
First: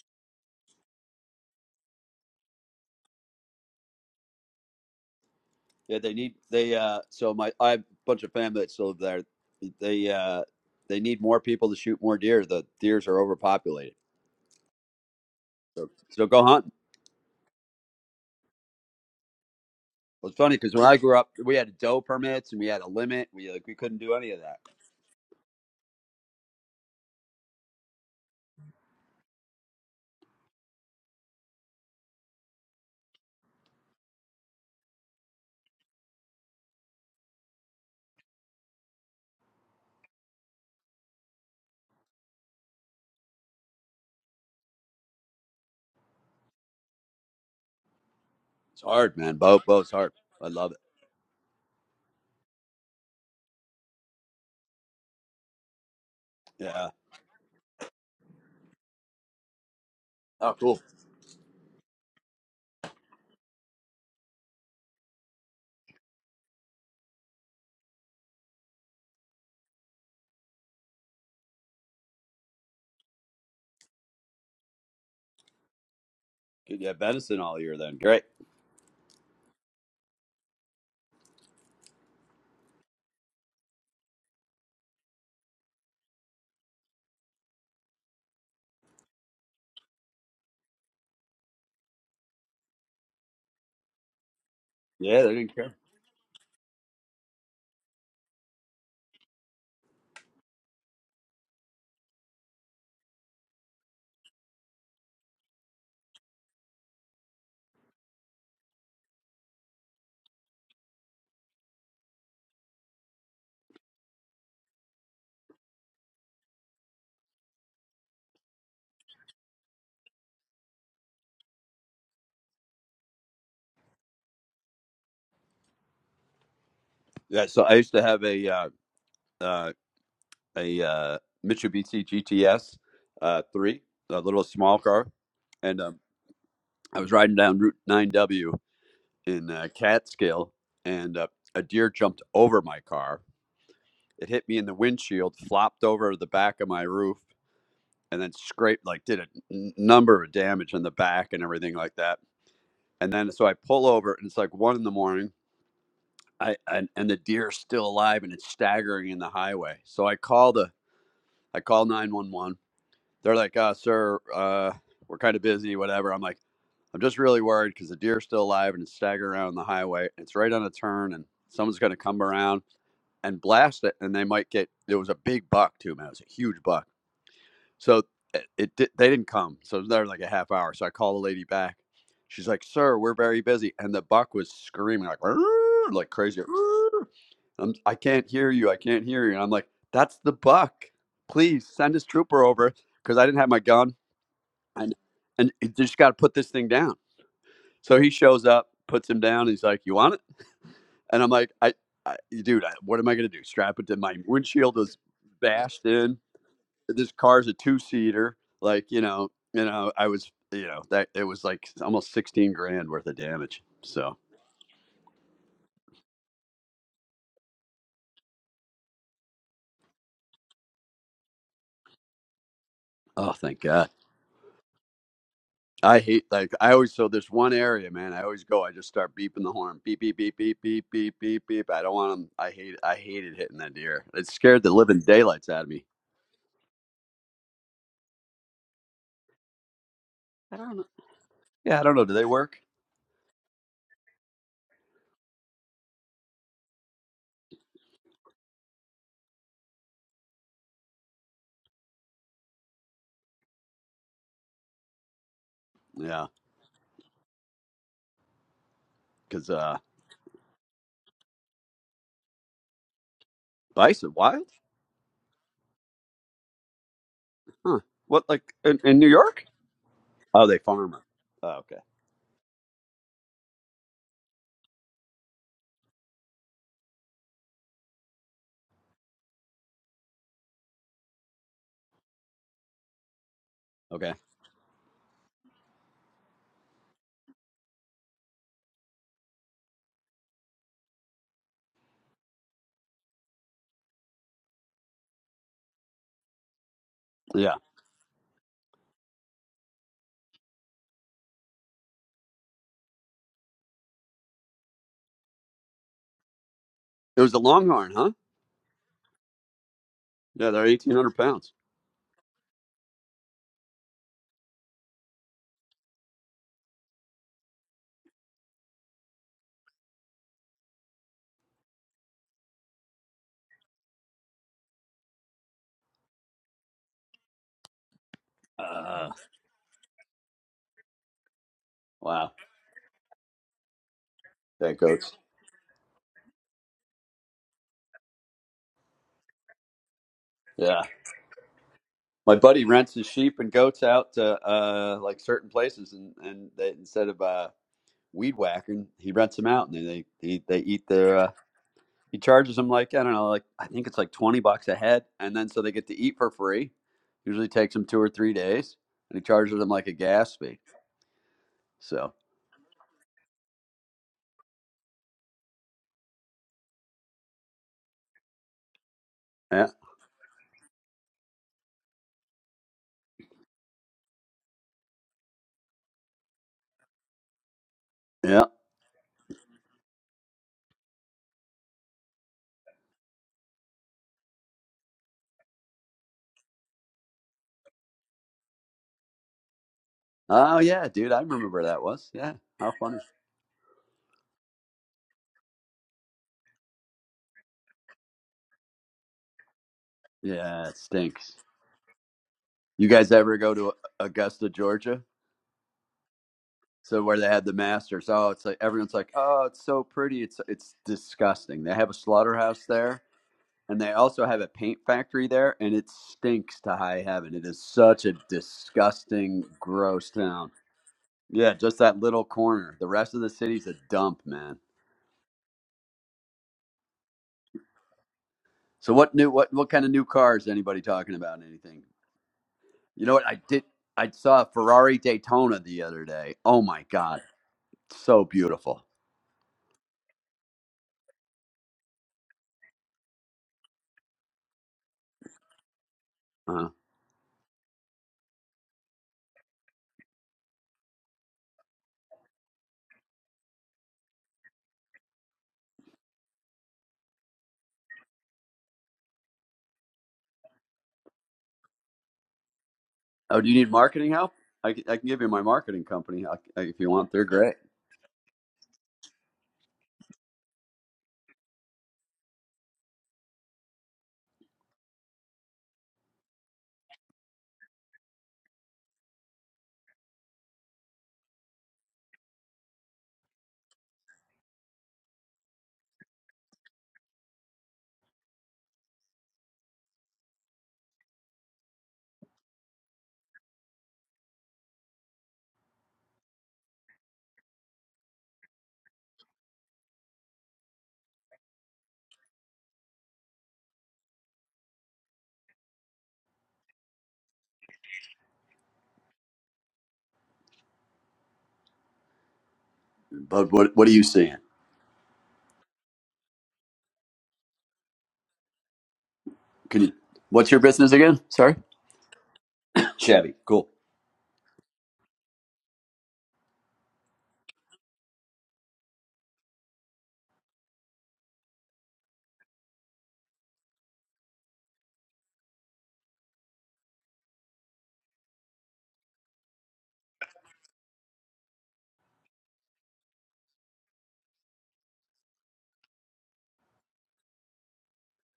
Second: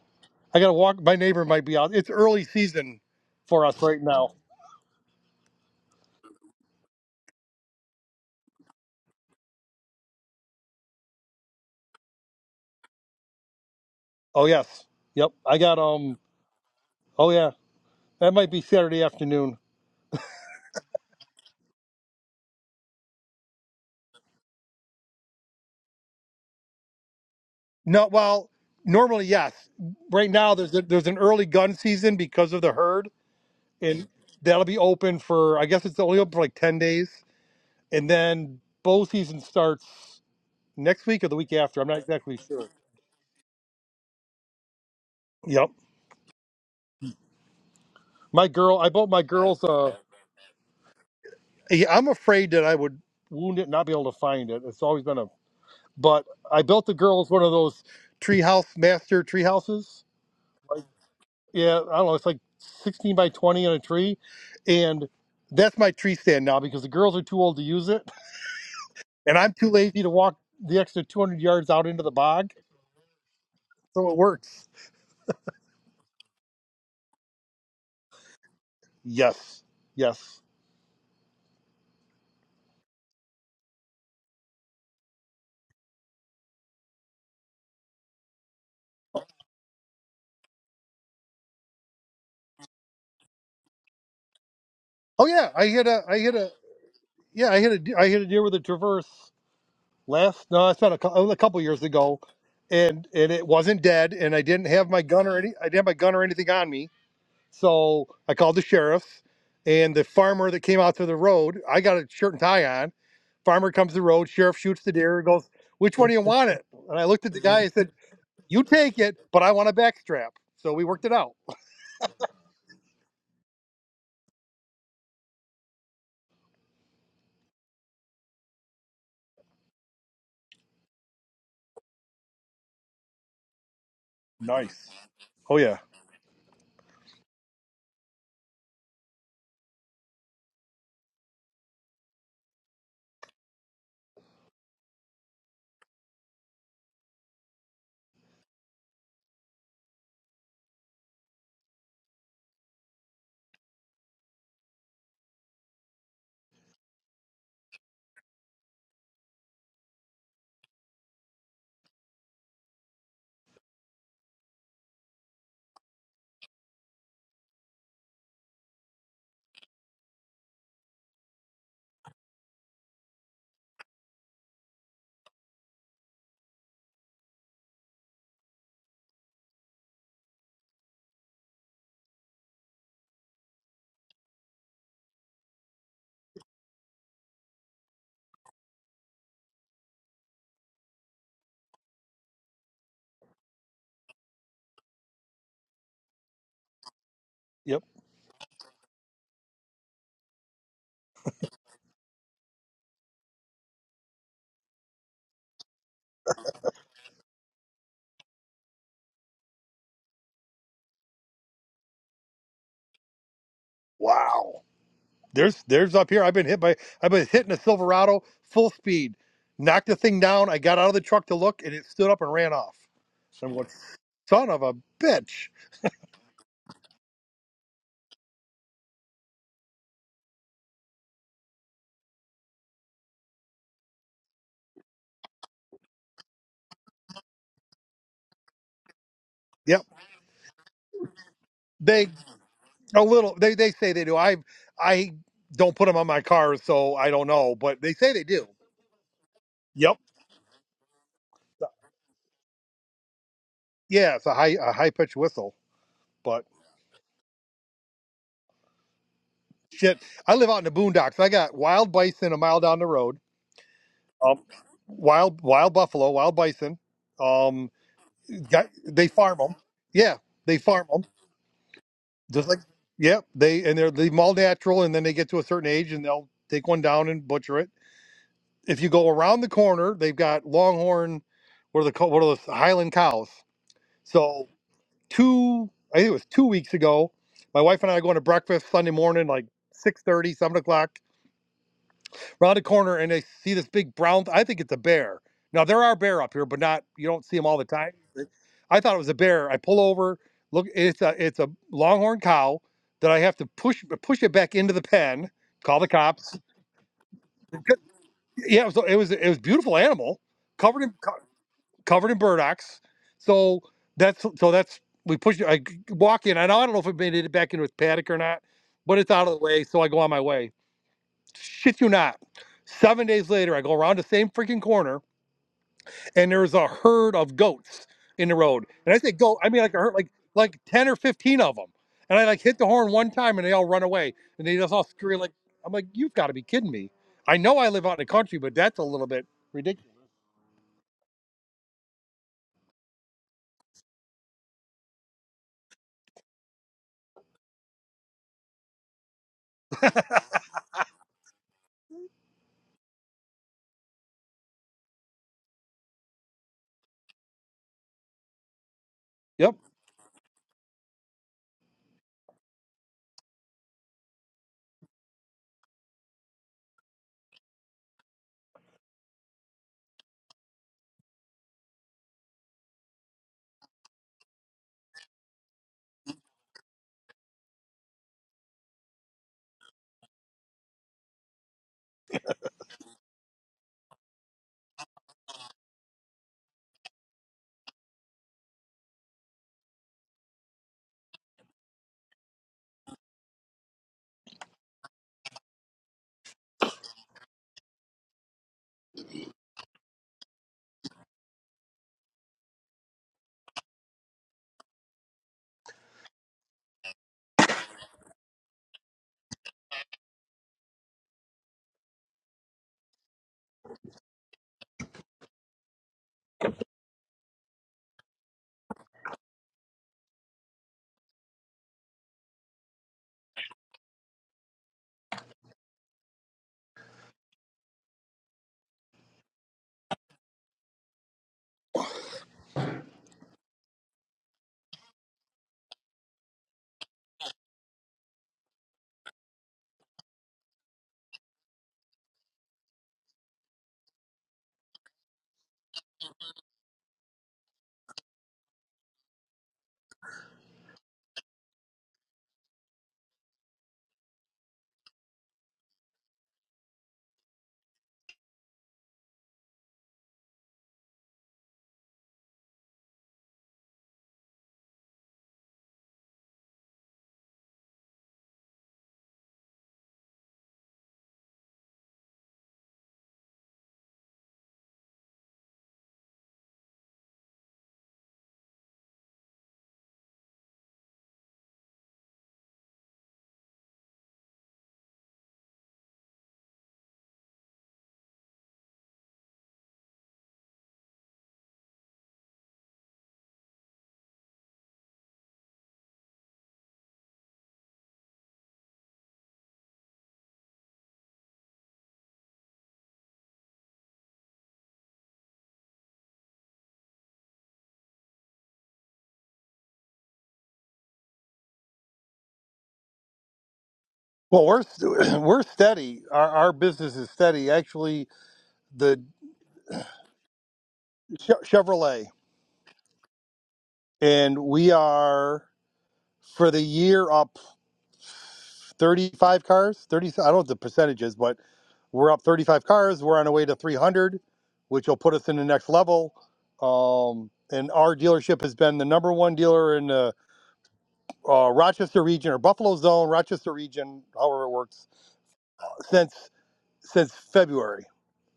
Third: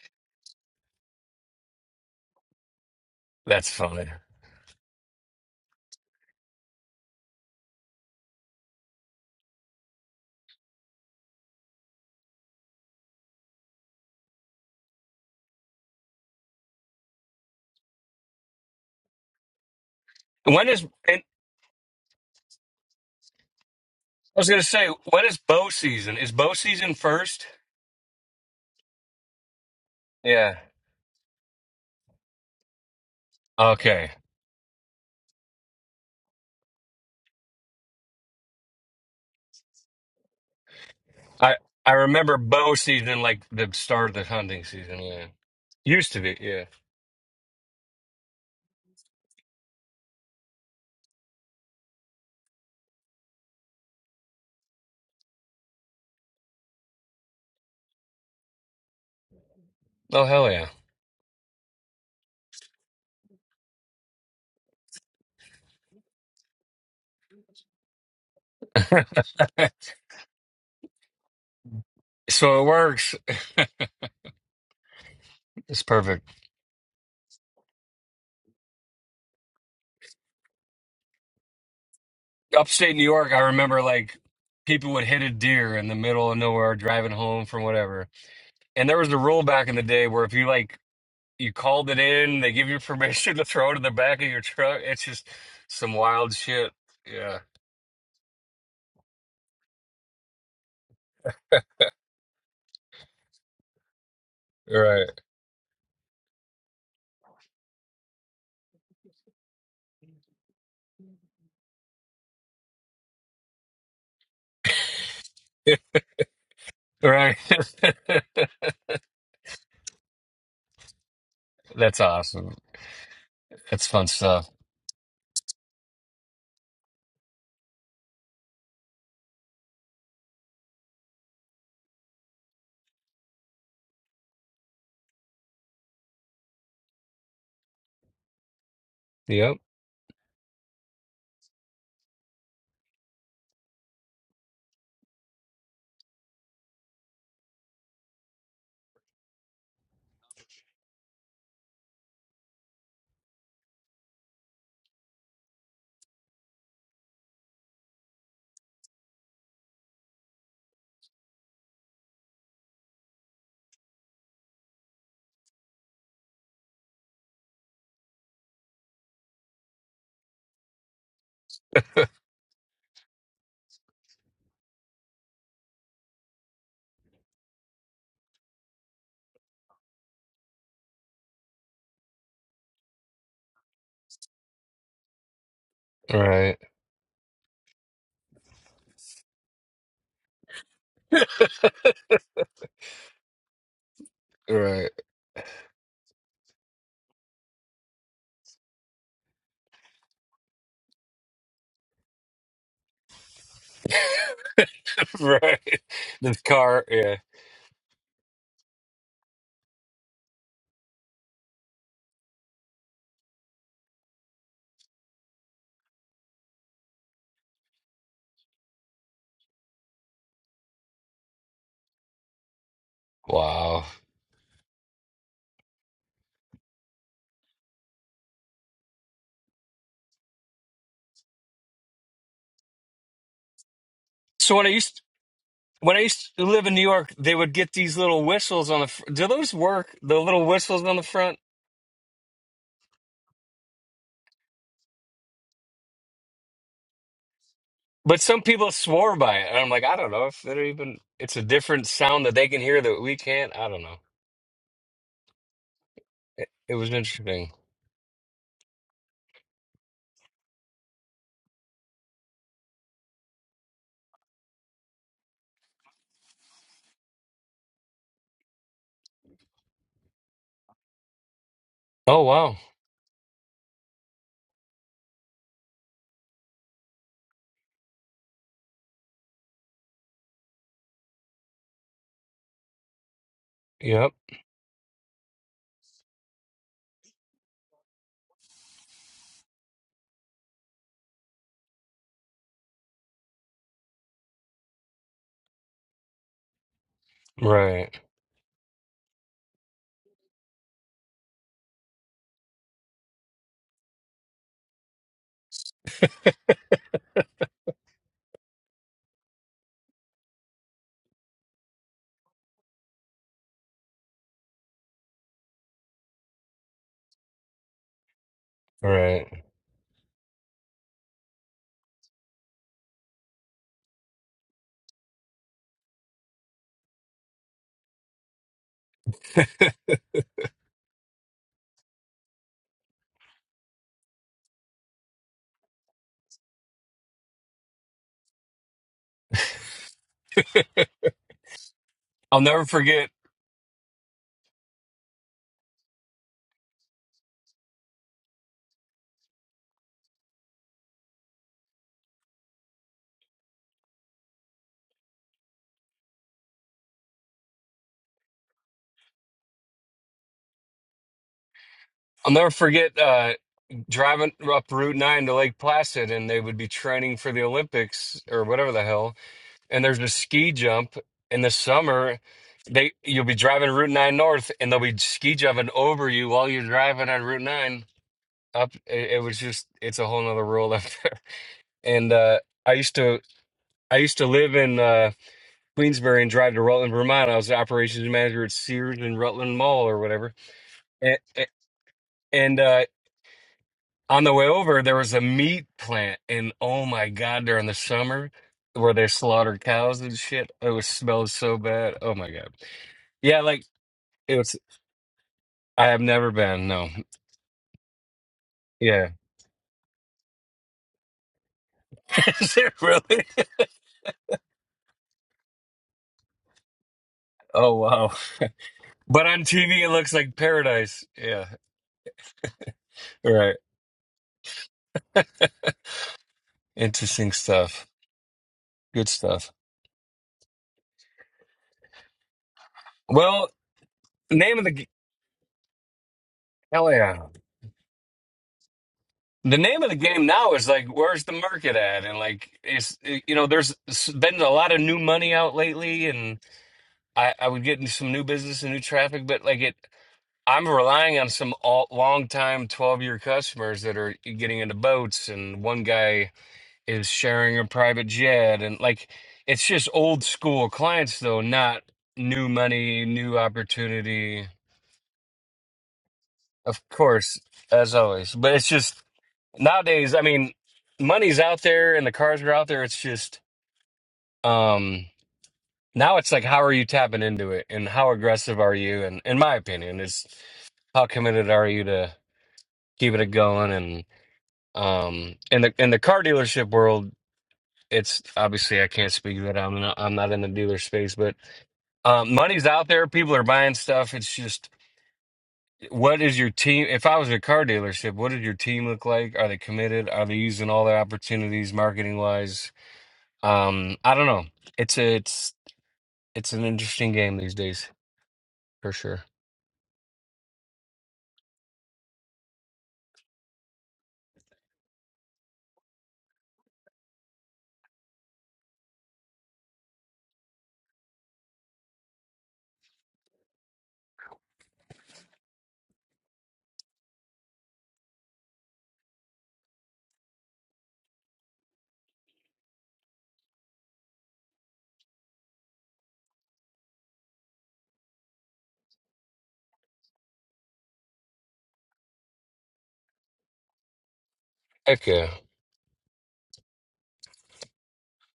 S3: I gotta walk. My neighbor might be out. It's early season for
S1: That's
S3: us right
S1: funny.
S3: now.
S2: Yeah, they need they uh so my I have a bunch of family that still live there. They uh they need more people to shoot more deer. The deers are overpopulated
S3: Oh yes. Yep. I got
S2: So,
S3: um.
S2: so go hunting.
S3: Oh yeah. That might be Saturday afternoon.
S2: Well, it's funny
S1: When
S2: because
S1: is
S2: when I grew
S1: and
S2: up, we had doe permits and we had a limit. We like we couldn't do any
S1: I
S2: of
S1: was
S2: that.
S1: gonna say, when is bow season? Is bow season first?
S3: No. Well, normally yes. Right
S1: Yeah.
S3: now there's a, there's an early gun season because of the herd, and
S1: Okay.
S3: that'll be open for I guess it's only open for like 10 days, and then bow season starts next week or the week
S1: I
S3: after. I'm
S1: I
S3: not
S1: remember
S3: exactly sure.
S1: bow season like the start of the hunting season. Yeah,
S3: Yep.
S1: used to be. Yeah.
S3: My girl,
S2: It's
S3: I bought
S2: hard,
S3: my
S2: man. Bow,
S3: girl's
S2: bow's
S3: uh,
S2: hard. I love it.
S3: Yeah, I'm afraid that I would wound it, and not be able to find it. It's always been a. But I built
S2: Yeah.
S3: the girls one of those. treehouse master treehouses.
S1: Oh hell
S2: Oh,
S1: yeah.
S2: cool.
S3: Like, yeah, I don't know. It's like sixteen by twenty in a tree, and That's my tree stand now, because the girls are too old to use it, and I'm too lazy. to walk the extra two hundred yards out into the bog.
S1: So it works.
S3: so it works.
S1: It's perfect.
S2: Good. Yeah, venison all year then. Great.
S3: Yes, yes.
S1: Upstate New York, I remember like people would hit a deer in the middle of nowhere driving home from whatever. And there was a rule back in the day where if you like you called it in, they give you permission to throw it in the back of your truck. It's
S2: Yeah,
S3: Oh
S1: just
S2: they
S3: yeah,
S2: didn't
S3: I
S2: care.
S3: hit
S1: some
S3: a, I
S1: wild
S3: hit a,
S1: shit. Yeah.
S3: yeah, I hit a, I hit a deer with a traverse last no it's been a, cou- a couple years ago and and it wasn't dead and i didn't have my
S1: Right.
S3: gun or any i didn't have my gun or anything on me so i called the sheriff's and the farmer that came out to the road i got a shirt and tie on farmer comes to the road sheriff shoots the deer and goes which one do you want it and i looked at
S1: Right.
S3: the guy I said you take it but i want a back strap so we worked it out
S1: That's awesome. That's fun stuff.
S2: Yeah. So I used to have a uh, uh, a uh, Mitsubishi GTS uh, three, a little small
S3: Nice.
S2: car,
S3: oh yeah
S2: and um, I was riding down Route nine W in
S1: Yep.
S2: uh, Catskill, and uh, a deer jumped over my car. It hit me in the windshield, flopped over the back of my roof, and then scraped like did a n- number of damage on the back and everything like that and then so i pull over and it's like one in the morning i and, and the deer's still alive and it's staggering in the highway so i call the i call 911 they're like uh sir uh we're kind of busy whatever i'm like i'm just really worried because the deer's still alive and it's staggering around the highway it's right on a turn and someone's going to come around and blast it and they might get it was a big buck too man it was a huge buck So it, it di- they didn't come. So it was there like a half hour. So I called the lady back. She's like, "Sir, we're very busy," and the buck was screaming like "Rrrr," like crazy. like,
S1: Right.
S2: "Rrrr." I'm, I can't hear you. I can't hear you. And I'm like, "That's the buck. Please send his trooper over because I didn't have my gun
S1: Right,
S2: and and you just got to put this thing down."
S3: yep
S2: So he shows up, puts him down. He's like, "You want it?" And I'm like, "I, I dude, I, what am I gonna do? Strap it to my windshield was
S1: right.
S2: bashed in."
S1: The car,
S2: this
S1: yeah.
S2: car's a two seater. Like, you know, you know, I was, you know, that it was like almost 16 grand worth of damage. So,
S3: Wow. There's there's up here. I've been hit by I've been hitting a Silverado full speed, knocked the thing down. I got out of the truck to look, and it stood up and ran off.
S2: oh,
S3: So I'm
S2: thank
S3: going,
S1: Wow.
S2: God.
S3: son of a bitch.
S2: I hate, like, I always, so there's one area, man, I always go, I just start beeping the horn. Beep, beep, beep, beep, beep, beep, beep, beep. I don't want them. I hate, I hated hitting that deer. It
S1: So
S2: scared
S1: when I
S2: the
S1: used
S2: living daylights out of me.
S1: when I used to live in New York, they would get these little whistles on the. Fr- Do those
S3: Yep,
S1: work? The little
S2: I don't
S1: whistles
S2: know.
S1: on the front.
S2: Yeah, I don't know.
S3: they
S2: Do they work?
S3: a little. They they say they do. I I don't put them on my car, so I don't know, but they say
S1: But
S3: they
S1: some
S3: do.
S1: people swore by it, and I'm like, I
S3: Yep.
S1: don't know if they're even. It's a different sound that they can hear that we can't. I don't know.
S3: Yeah, it's a high a high pitched whistle,
S2: Yeah.
S3: but
S1: It, it was interesting.
S2: Cause, uh,
S3: shit. I live out in the boondocks. I got wild bison a mile down the road.
S2: bison
S3: Um,
S2: wild?
S3: wild wild buffalo, wild bison. Um.
S2: Huh. What, like
S3: Got-
S2: in, in
S3: They
S2: New
S3: farm
S2: York?
S3: them. Yeah,
S2: Oh,
S3: they
S2: they
S3: farm
S2: farm 'em.
S3: them.
S2: Oh, okay.
S1: Oh
S3: Just
S1: wow.
S3: like yeah, they and they're they them all natural, and then they get to a certain age, and they'll take one down and butcher it. If you go around the corner, they've got Longhorn, what are the co- what are the Highland cows?
S1: Yep.
S2: Okay.
S3: So two, I think it was two weeks ago, my wife and I are going to breakfast Sunday morning, like six thirty, seven o'clock round a corner and I see this big brown. I think it's a bear. Now there are bear up here, but not you don't see them
S2: Yeah.
S3: all the time.
S1: Right.
S3: I thought it was a bear. I pull over, look. It's a it's a longhorn cow that I have to push push it back into the pen. Call the cops.
S2: It was a longhorn, huh?
S3: Yeah, so it was it was a beautiful animal
S2: Yeah, they're
S3: covered in
S2: eighteen
S3: co-
S2: hundred pounds.
S3: covered in burdocks. So that's so that's we push. I g- walk in. I don't I don't know if it made it back into its paddock or not, but it's
S1: Right.
S3: out of the way. So I go on my way. Shit you not. Seven days later, I go around the same freaking corner, and there's a herd of goats in the road. And I
S2: Uh,
S3: say goat, I mean like a herd, like like ten or fifteen of them. And I
S2: Wow,
S3: like hit the horn one time, and they all run away, and they just
S2: that
S3: all
S2: goats.
S3: scream like, "I'm like, you've got to be kidding me! I know I live out in the country, but that's a little bit ridiculous."
S2: Yeah, my
S1: I'll
S2: buddy
S1: never
S2: rents his
S1: forget.
S2: sheep and goats out to uh, like certain places, and and they, instead of uh, weed whacking, he rents them out, and they they they eat their. Uh, he charges them like I don't know, like I think it's like twenty bucks a head, and then so they get to eat for free. Usually takes them two or three days, and he
S3: Yep.
S2: charges them like a gas fee. So
S1: I'll never forget. Uh, driving up Route Nine to Lake Placid, and they would be training for the Olympics or whatever the hell
S2: yeah,
S1: and there's a ski jump in the summer. They you'll be driving Route Nine North, and they'll be ski jumping over you while you're driving on Route Nine
S2: yeah.
S1: up. It, it was just it's a whole nother world up there. And uh, I used to I used to live in uh, Queensbury and drive to Rutland, Vermont. I was the operations manager at Sears and Rutland Mall or whatever.
S2: Oh yeah, dude,
S1: And
S2: I remember that was yeah.
S1: and
S2: How
S1: uh,
S2: funny.
S1: on the way over, there was a meat plant, and oh my god, during the summer. Where they slaughtered cows and shit.
S2: Yeah,
S1: It
S2: it
S1: was smelled
S2: stinks.
S1: so bad. Oh my god.
S2: You guys ever
S1: Yeah,
S2: go
S1: like
S2: to
S1: it
S2: Augusta,
S1: was.
S2: Georgia?
S1: I have never been. No.
S2: So where they had the Masters? Oh, it's like everyone's
S1: Yeah.
S2: like, oh, it's so pretty. It's it's disgusting. They have a
S1: Is
S2: slaughterhouse
S1: it
S2: there,
S1: really?
S2: and they also have a paint factory there, and it stinks to high heaven. It is
S1: Oh
S2: such
S1: wow.
S2: a
S1: But on
S2: disgusting,
S1: TV, it
S2: gross
S1: looks like
S2: town.
S1: paradise. Yeah.
S2: Yeah, just that little corner. The rest of the
S1: Right.
S2: city's a dump, man.
S1: Interesting stuff.
S2: So
S1: Good
S2: what new
S1: stuff.
S2: what what kind of new cars anybody talking about? Anything? You know what I
S1: Well,
S2: did? I saw a
S1: name of the g-
S2: Ferrari Daytona the other day. Oh my
S1: hell yeah.
S2: god, so beautiful.
S1: The name of the game now is like, where's the market at? And like, it's you know, there's been a lot of new money out lately, and I I would get into some new business and new traffic, but like it. I'm relying on some all, long time 12 year customers that are getting into boats and one guy is sharing a private jet and like it's just old school clients though not new money new
S2: Oh, do you need marketing help?
S1: opportunity
S2: I c- I can give you my marketing company I, I- if
S1: of
S2: you want. They're
S1: course
S2: great.
S1: as always but it's just nowadays i mean money's out there and the cars are out there it's just um now it's like how are you tapping into it and how aggressive are you and in my opinion it's how committed are you to keeping it going and um in the in the car dealership world it's obviously i can't speak to that i'm not i'm not in the dealer space but Um, money's out there. People are buying stuff. It's just, what is your team? If I was a car dealership, what did your team look like? Are they committed? Are they using all their opportunities marketing wise? Um, I don't know. It's a, it's it's an interesting game these days for sure.
S2: But what what are you seeing?
S3: Well, we're we're steady. Our our business is steady. Actually, the
S2: Can you? What's your business again?
S3: Che-
S2: Sorry.
S3: Chevrolet,
S2: Chevy. Cool.
S3: and we are for the year up 35 cars 30 i don't know what the percentage is but we're up 35 cars we're on our way to 300 which will put us in the next level um, and our dealership has been the number one dealer in the uh, rochester region or buffalo zone rochester region however it works
S1: Heck yeah!
S3: since since february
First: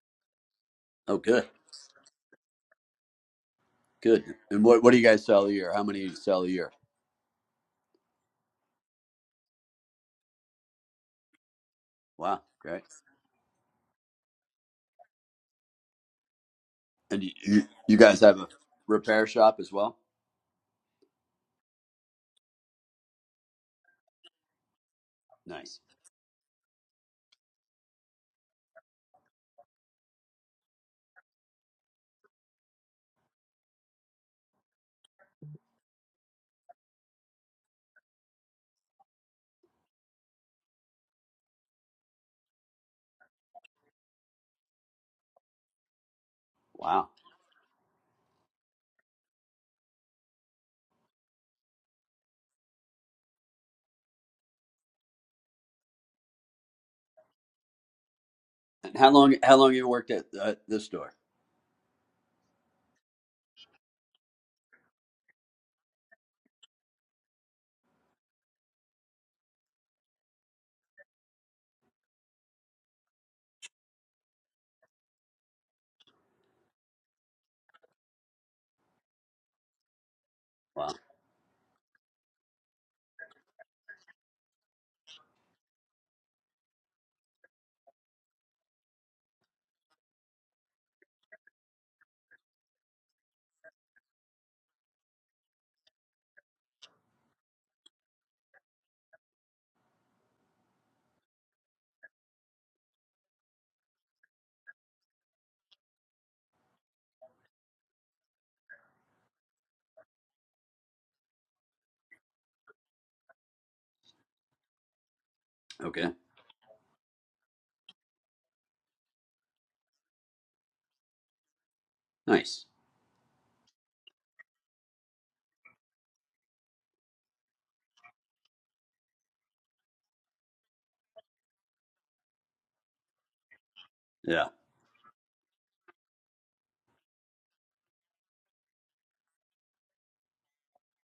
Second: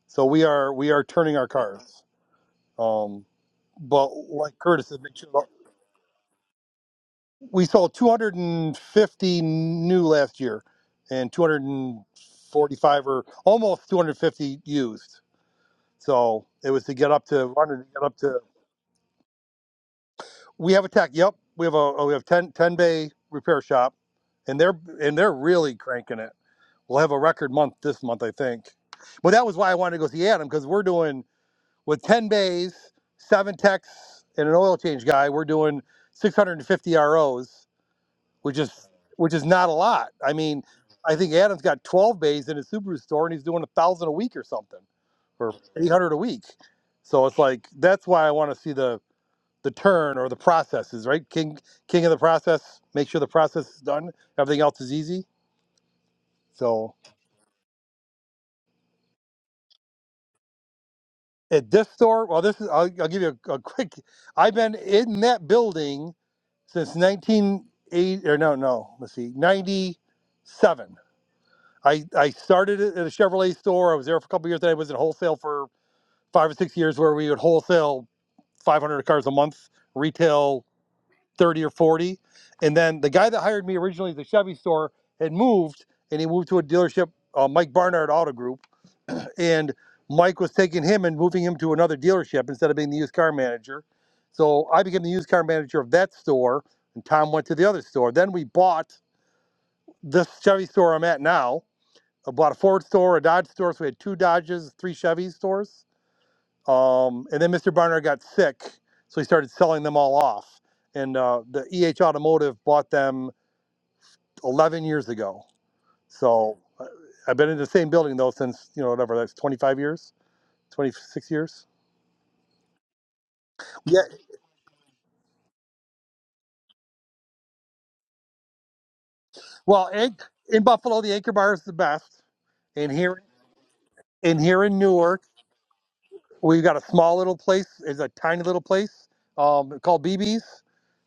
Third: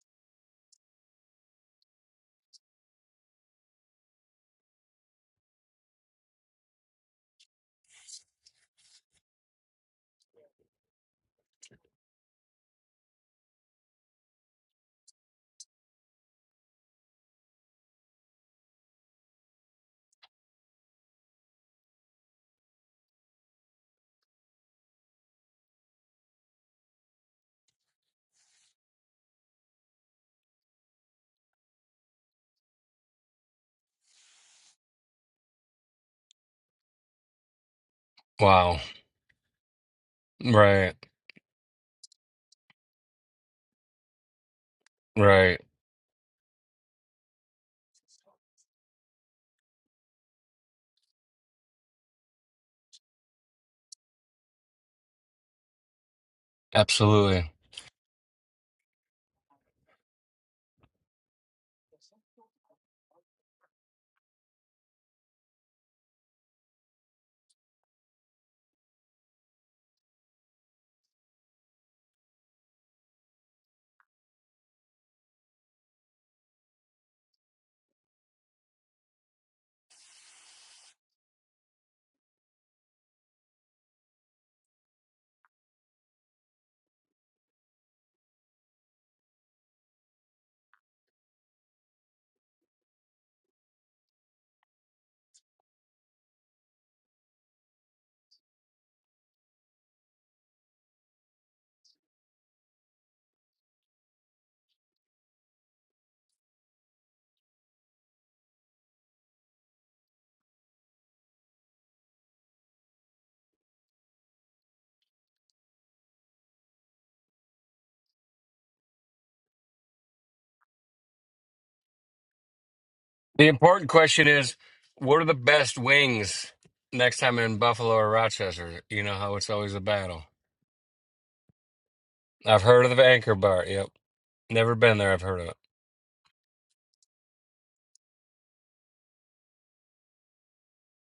S3: so we are we are
S2: Oh,
S3: turning
S2: good.
S3: our cars um, but
S2: Good.
S3: like
S2: And what
S3: curtis
S2: what do
S3: said,
S2: you
S3: make
S2: guys
S3: sure
S2: sell a year? How many you sell a year?
S3: we sold 250 new last year and
S2: Wow. Great.
S3: 245 or almost 250 used so it was to get
S2: And
S3: up
S2: you,
S3: to
S2: you
S3: wanted to
S2: you
S3: get up
S2: guys
S3: to
S2: have a repair shop as well?
S3: we have a tech yep we have a oh, we have 10 10 bay repair shop and they're and they're really
S2: Nice.
S3: cranking it we'll have a record month this month i think but that was why i wanted to go see adam because we're doing with 10 bays seven techs and an oil change guy we're doing 650 ros which
S1: Wow.
S3: is which is not a lot. I mean,
S1: Right.
S3: I think Adam's got 12 bays in his Subaru store, and he's doing a thousand a week or something, or
S1: Right.
S3: 800 a week.
S2: Wow.
S3: So it's like that's why I want to see the the turn or the processes, right? King king of the process. Make sure the process is done. Everything else is easy. So
S1: Absolutely.
S2: And how long how long you worked at uh, this store?
S3: at this store, well, this is I'll, I'll give you a, a quick. I've been in that building since 1980 or no, no, let's see, 97. I I started at a Chevrolet store. I was there for a couple of years. Then I was in wholesale for five or six years, where we would wholesale 500 cars a month, retail
S2: Wow.
S3: 30 or 40. And then the guy that hired me originally at the Chevy store had moved, and he moved to a dealership, uh, Mike Barnard Auto Group, and Mike was taking him and moving him to another dealership instead of being the used car manager. So I became the used car manager of that store, and Tom went to the other store. Then we bought this Chevy store I'm at now I bought a Ford store, a Dodge store, so we had two Dodges, three Chevy stores. Um, and then Mr. Barnard got sick, so he started selling them all off. And uh, the EH Automotive bought them 11 years ago.
S2: Okay.
S3: So uh, I've been in the same building though since you know whatever that's 25 years, 26 years.
S2: Nice.
S1: The important
S3: Yeah.
S1: question is, what are the best wings next time in Buffalo or Rochester? You know how it's always a
S3: Well, in,
S1: battle.
S3: in Buffalo, the Anchor Bar is the best.
S1: I've heard
S3: And
S1: of the
S3: here,
S1: Anchor Bar. Yep.
S3: and
S2: Yeah.
S3: here
S1: Never
S3: in
S1: been there. I've
S3: Newark,
S1: heard of it.
S3: we've got a small little place. It's a tiny little place um, called BB's.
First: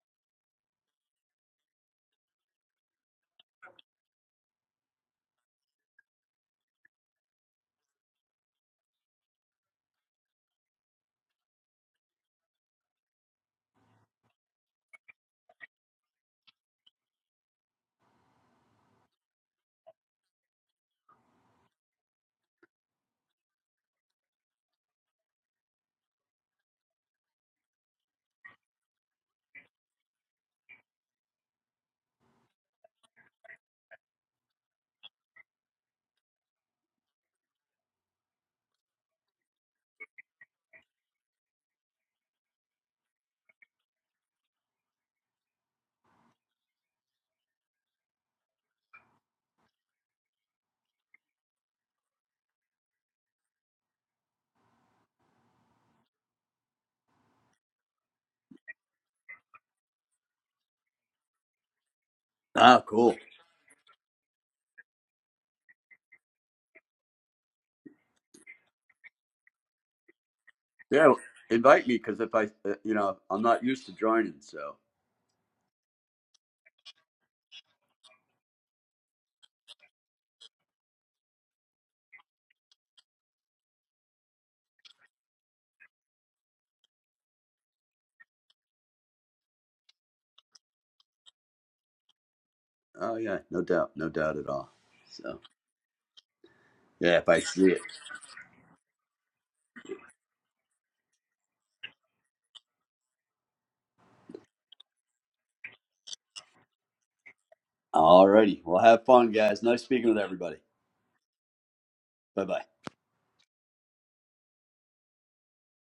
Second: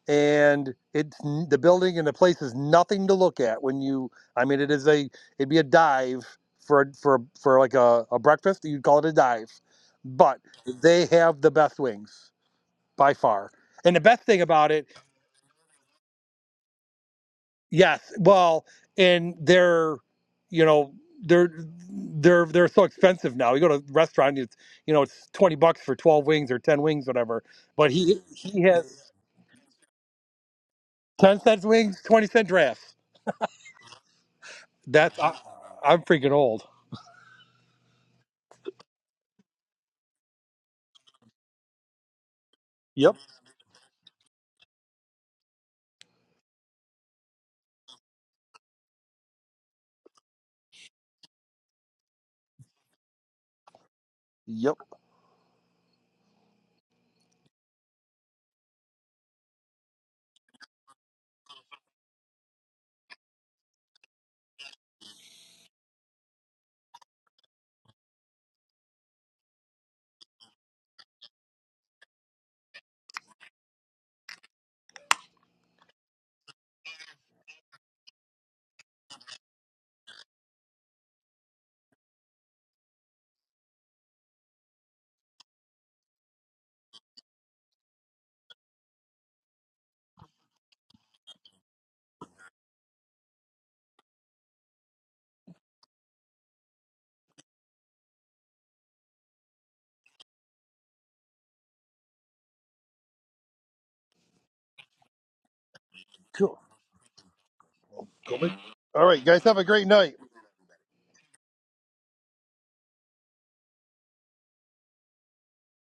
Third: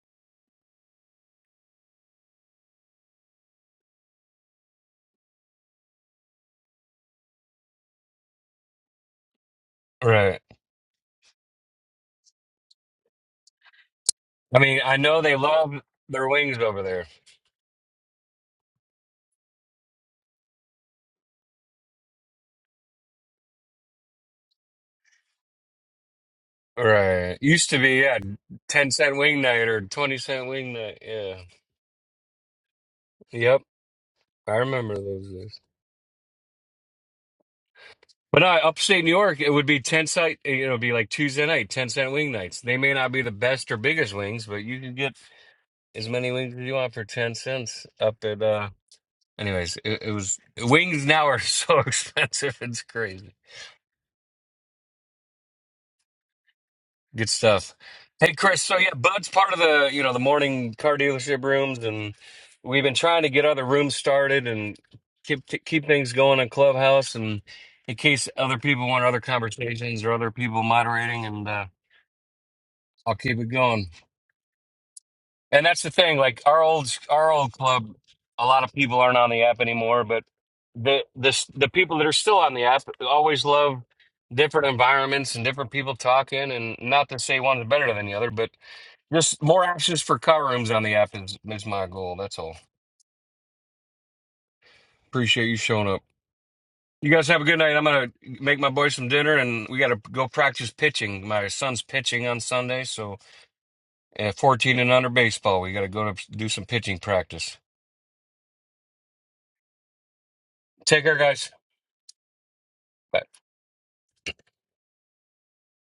S3: and it's the building and the place is nothing to look at when you i mean it is a it'd be a dive for for for like a, a breakfast you'd call it a dive but
S1: Right.
S3: they have the best wings by far and the best thing
S1: I
S3: about
S1: mean,
S3: it
S1: I know they love their wings over there.
S3: yes well and they're you know they're they're they're so expensive now you go to a restaurant it's you know it's 20 bucks for 12 wings or 10 wings
S1: Right.
S3: whatever
S1: Used to
S3: but
S1: be, yeah,
S3: he he
S1: 10
S3: has
S1: cent wing night or 20 cent wing night. Yeah.
S3: 10 cents wings 20 cent drafts
S1: Yep. I remember
S3: That's
S1: those
S3: I,
S1: days.
S3: I'm freaking old.
S1: But no, upstate New York, it would be 10 cent, you know, it'd be like Tuesday night, 10 cent wing nights. They may not
S3: Yep.
S1: be the best or biggest wings, but you can get as many wings as you want for 10 cents up at, uh, anyways, it, it was, wings now are so expensive. It's crazy.
S3: Yep.
S1: Good stuff. Hey, Chris. So yeah, Bud's part of the you know the morning car dealership rooms, and
S2: Ah,
S1: we've been
S2: cool.
S1: trying to get other rooms started and keep keep things going in Clubhouse, and in case other people want other conversations or other people
S2: Yeah.
S1: moderating, and uh,
S2: Invite me because if I uh, you
S1: I'll
S2: know
S1: keep
S2: I'm
S1: it
S2: not used
S1: going.
S2: to joining, so
S1: And that's the thing, like our old our old club, a lot of people aren't on the app anymore, but the this the people that are still on the app always love different environments and different people talking, and not to say one's better than the other, but just more access for car rooms on the app is, is my goal. That's all.
S2: Oh yeah, no doubt, no doubt at all. So
S1: Appreciate you showing up. You
S2: yeah,
S1: guys
S2: if I
S1: have a good
S2: see
S1: night.
S2: it.
S1: I'm gonna make my boys some dinner, and we gotta go practice pitching. My son's pitching on Sunday, so uh, 14 and under baseball. We gotta go to do
S3: Cool.
S1: some pitching practice.
S3: Cool.
S2: Alrighty. Well have
S3: All right,
S2: fun
S3: guys. Have
S2: guys.
S3: a
S2: Nice
S3: great
S2: speaking
S3: night.
S2: with everybody.
S1: Take care, guys.
S2: Bye bye.
S1: Bye.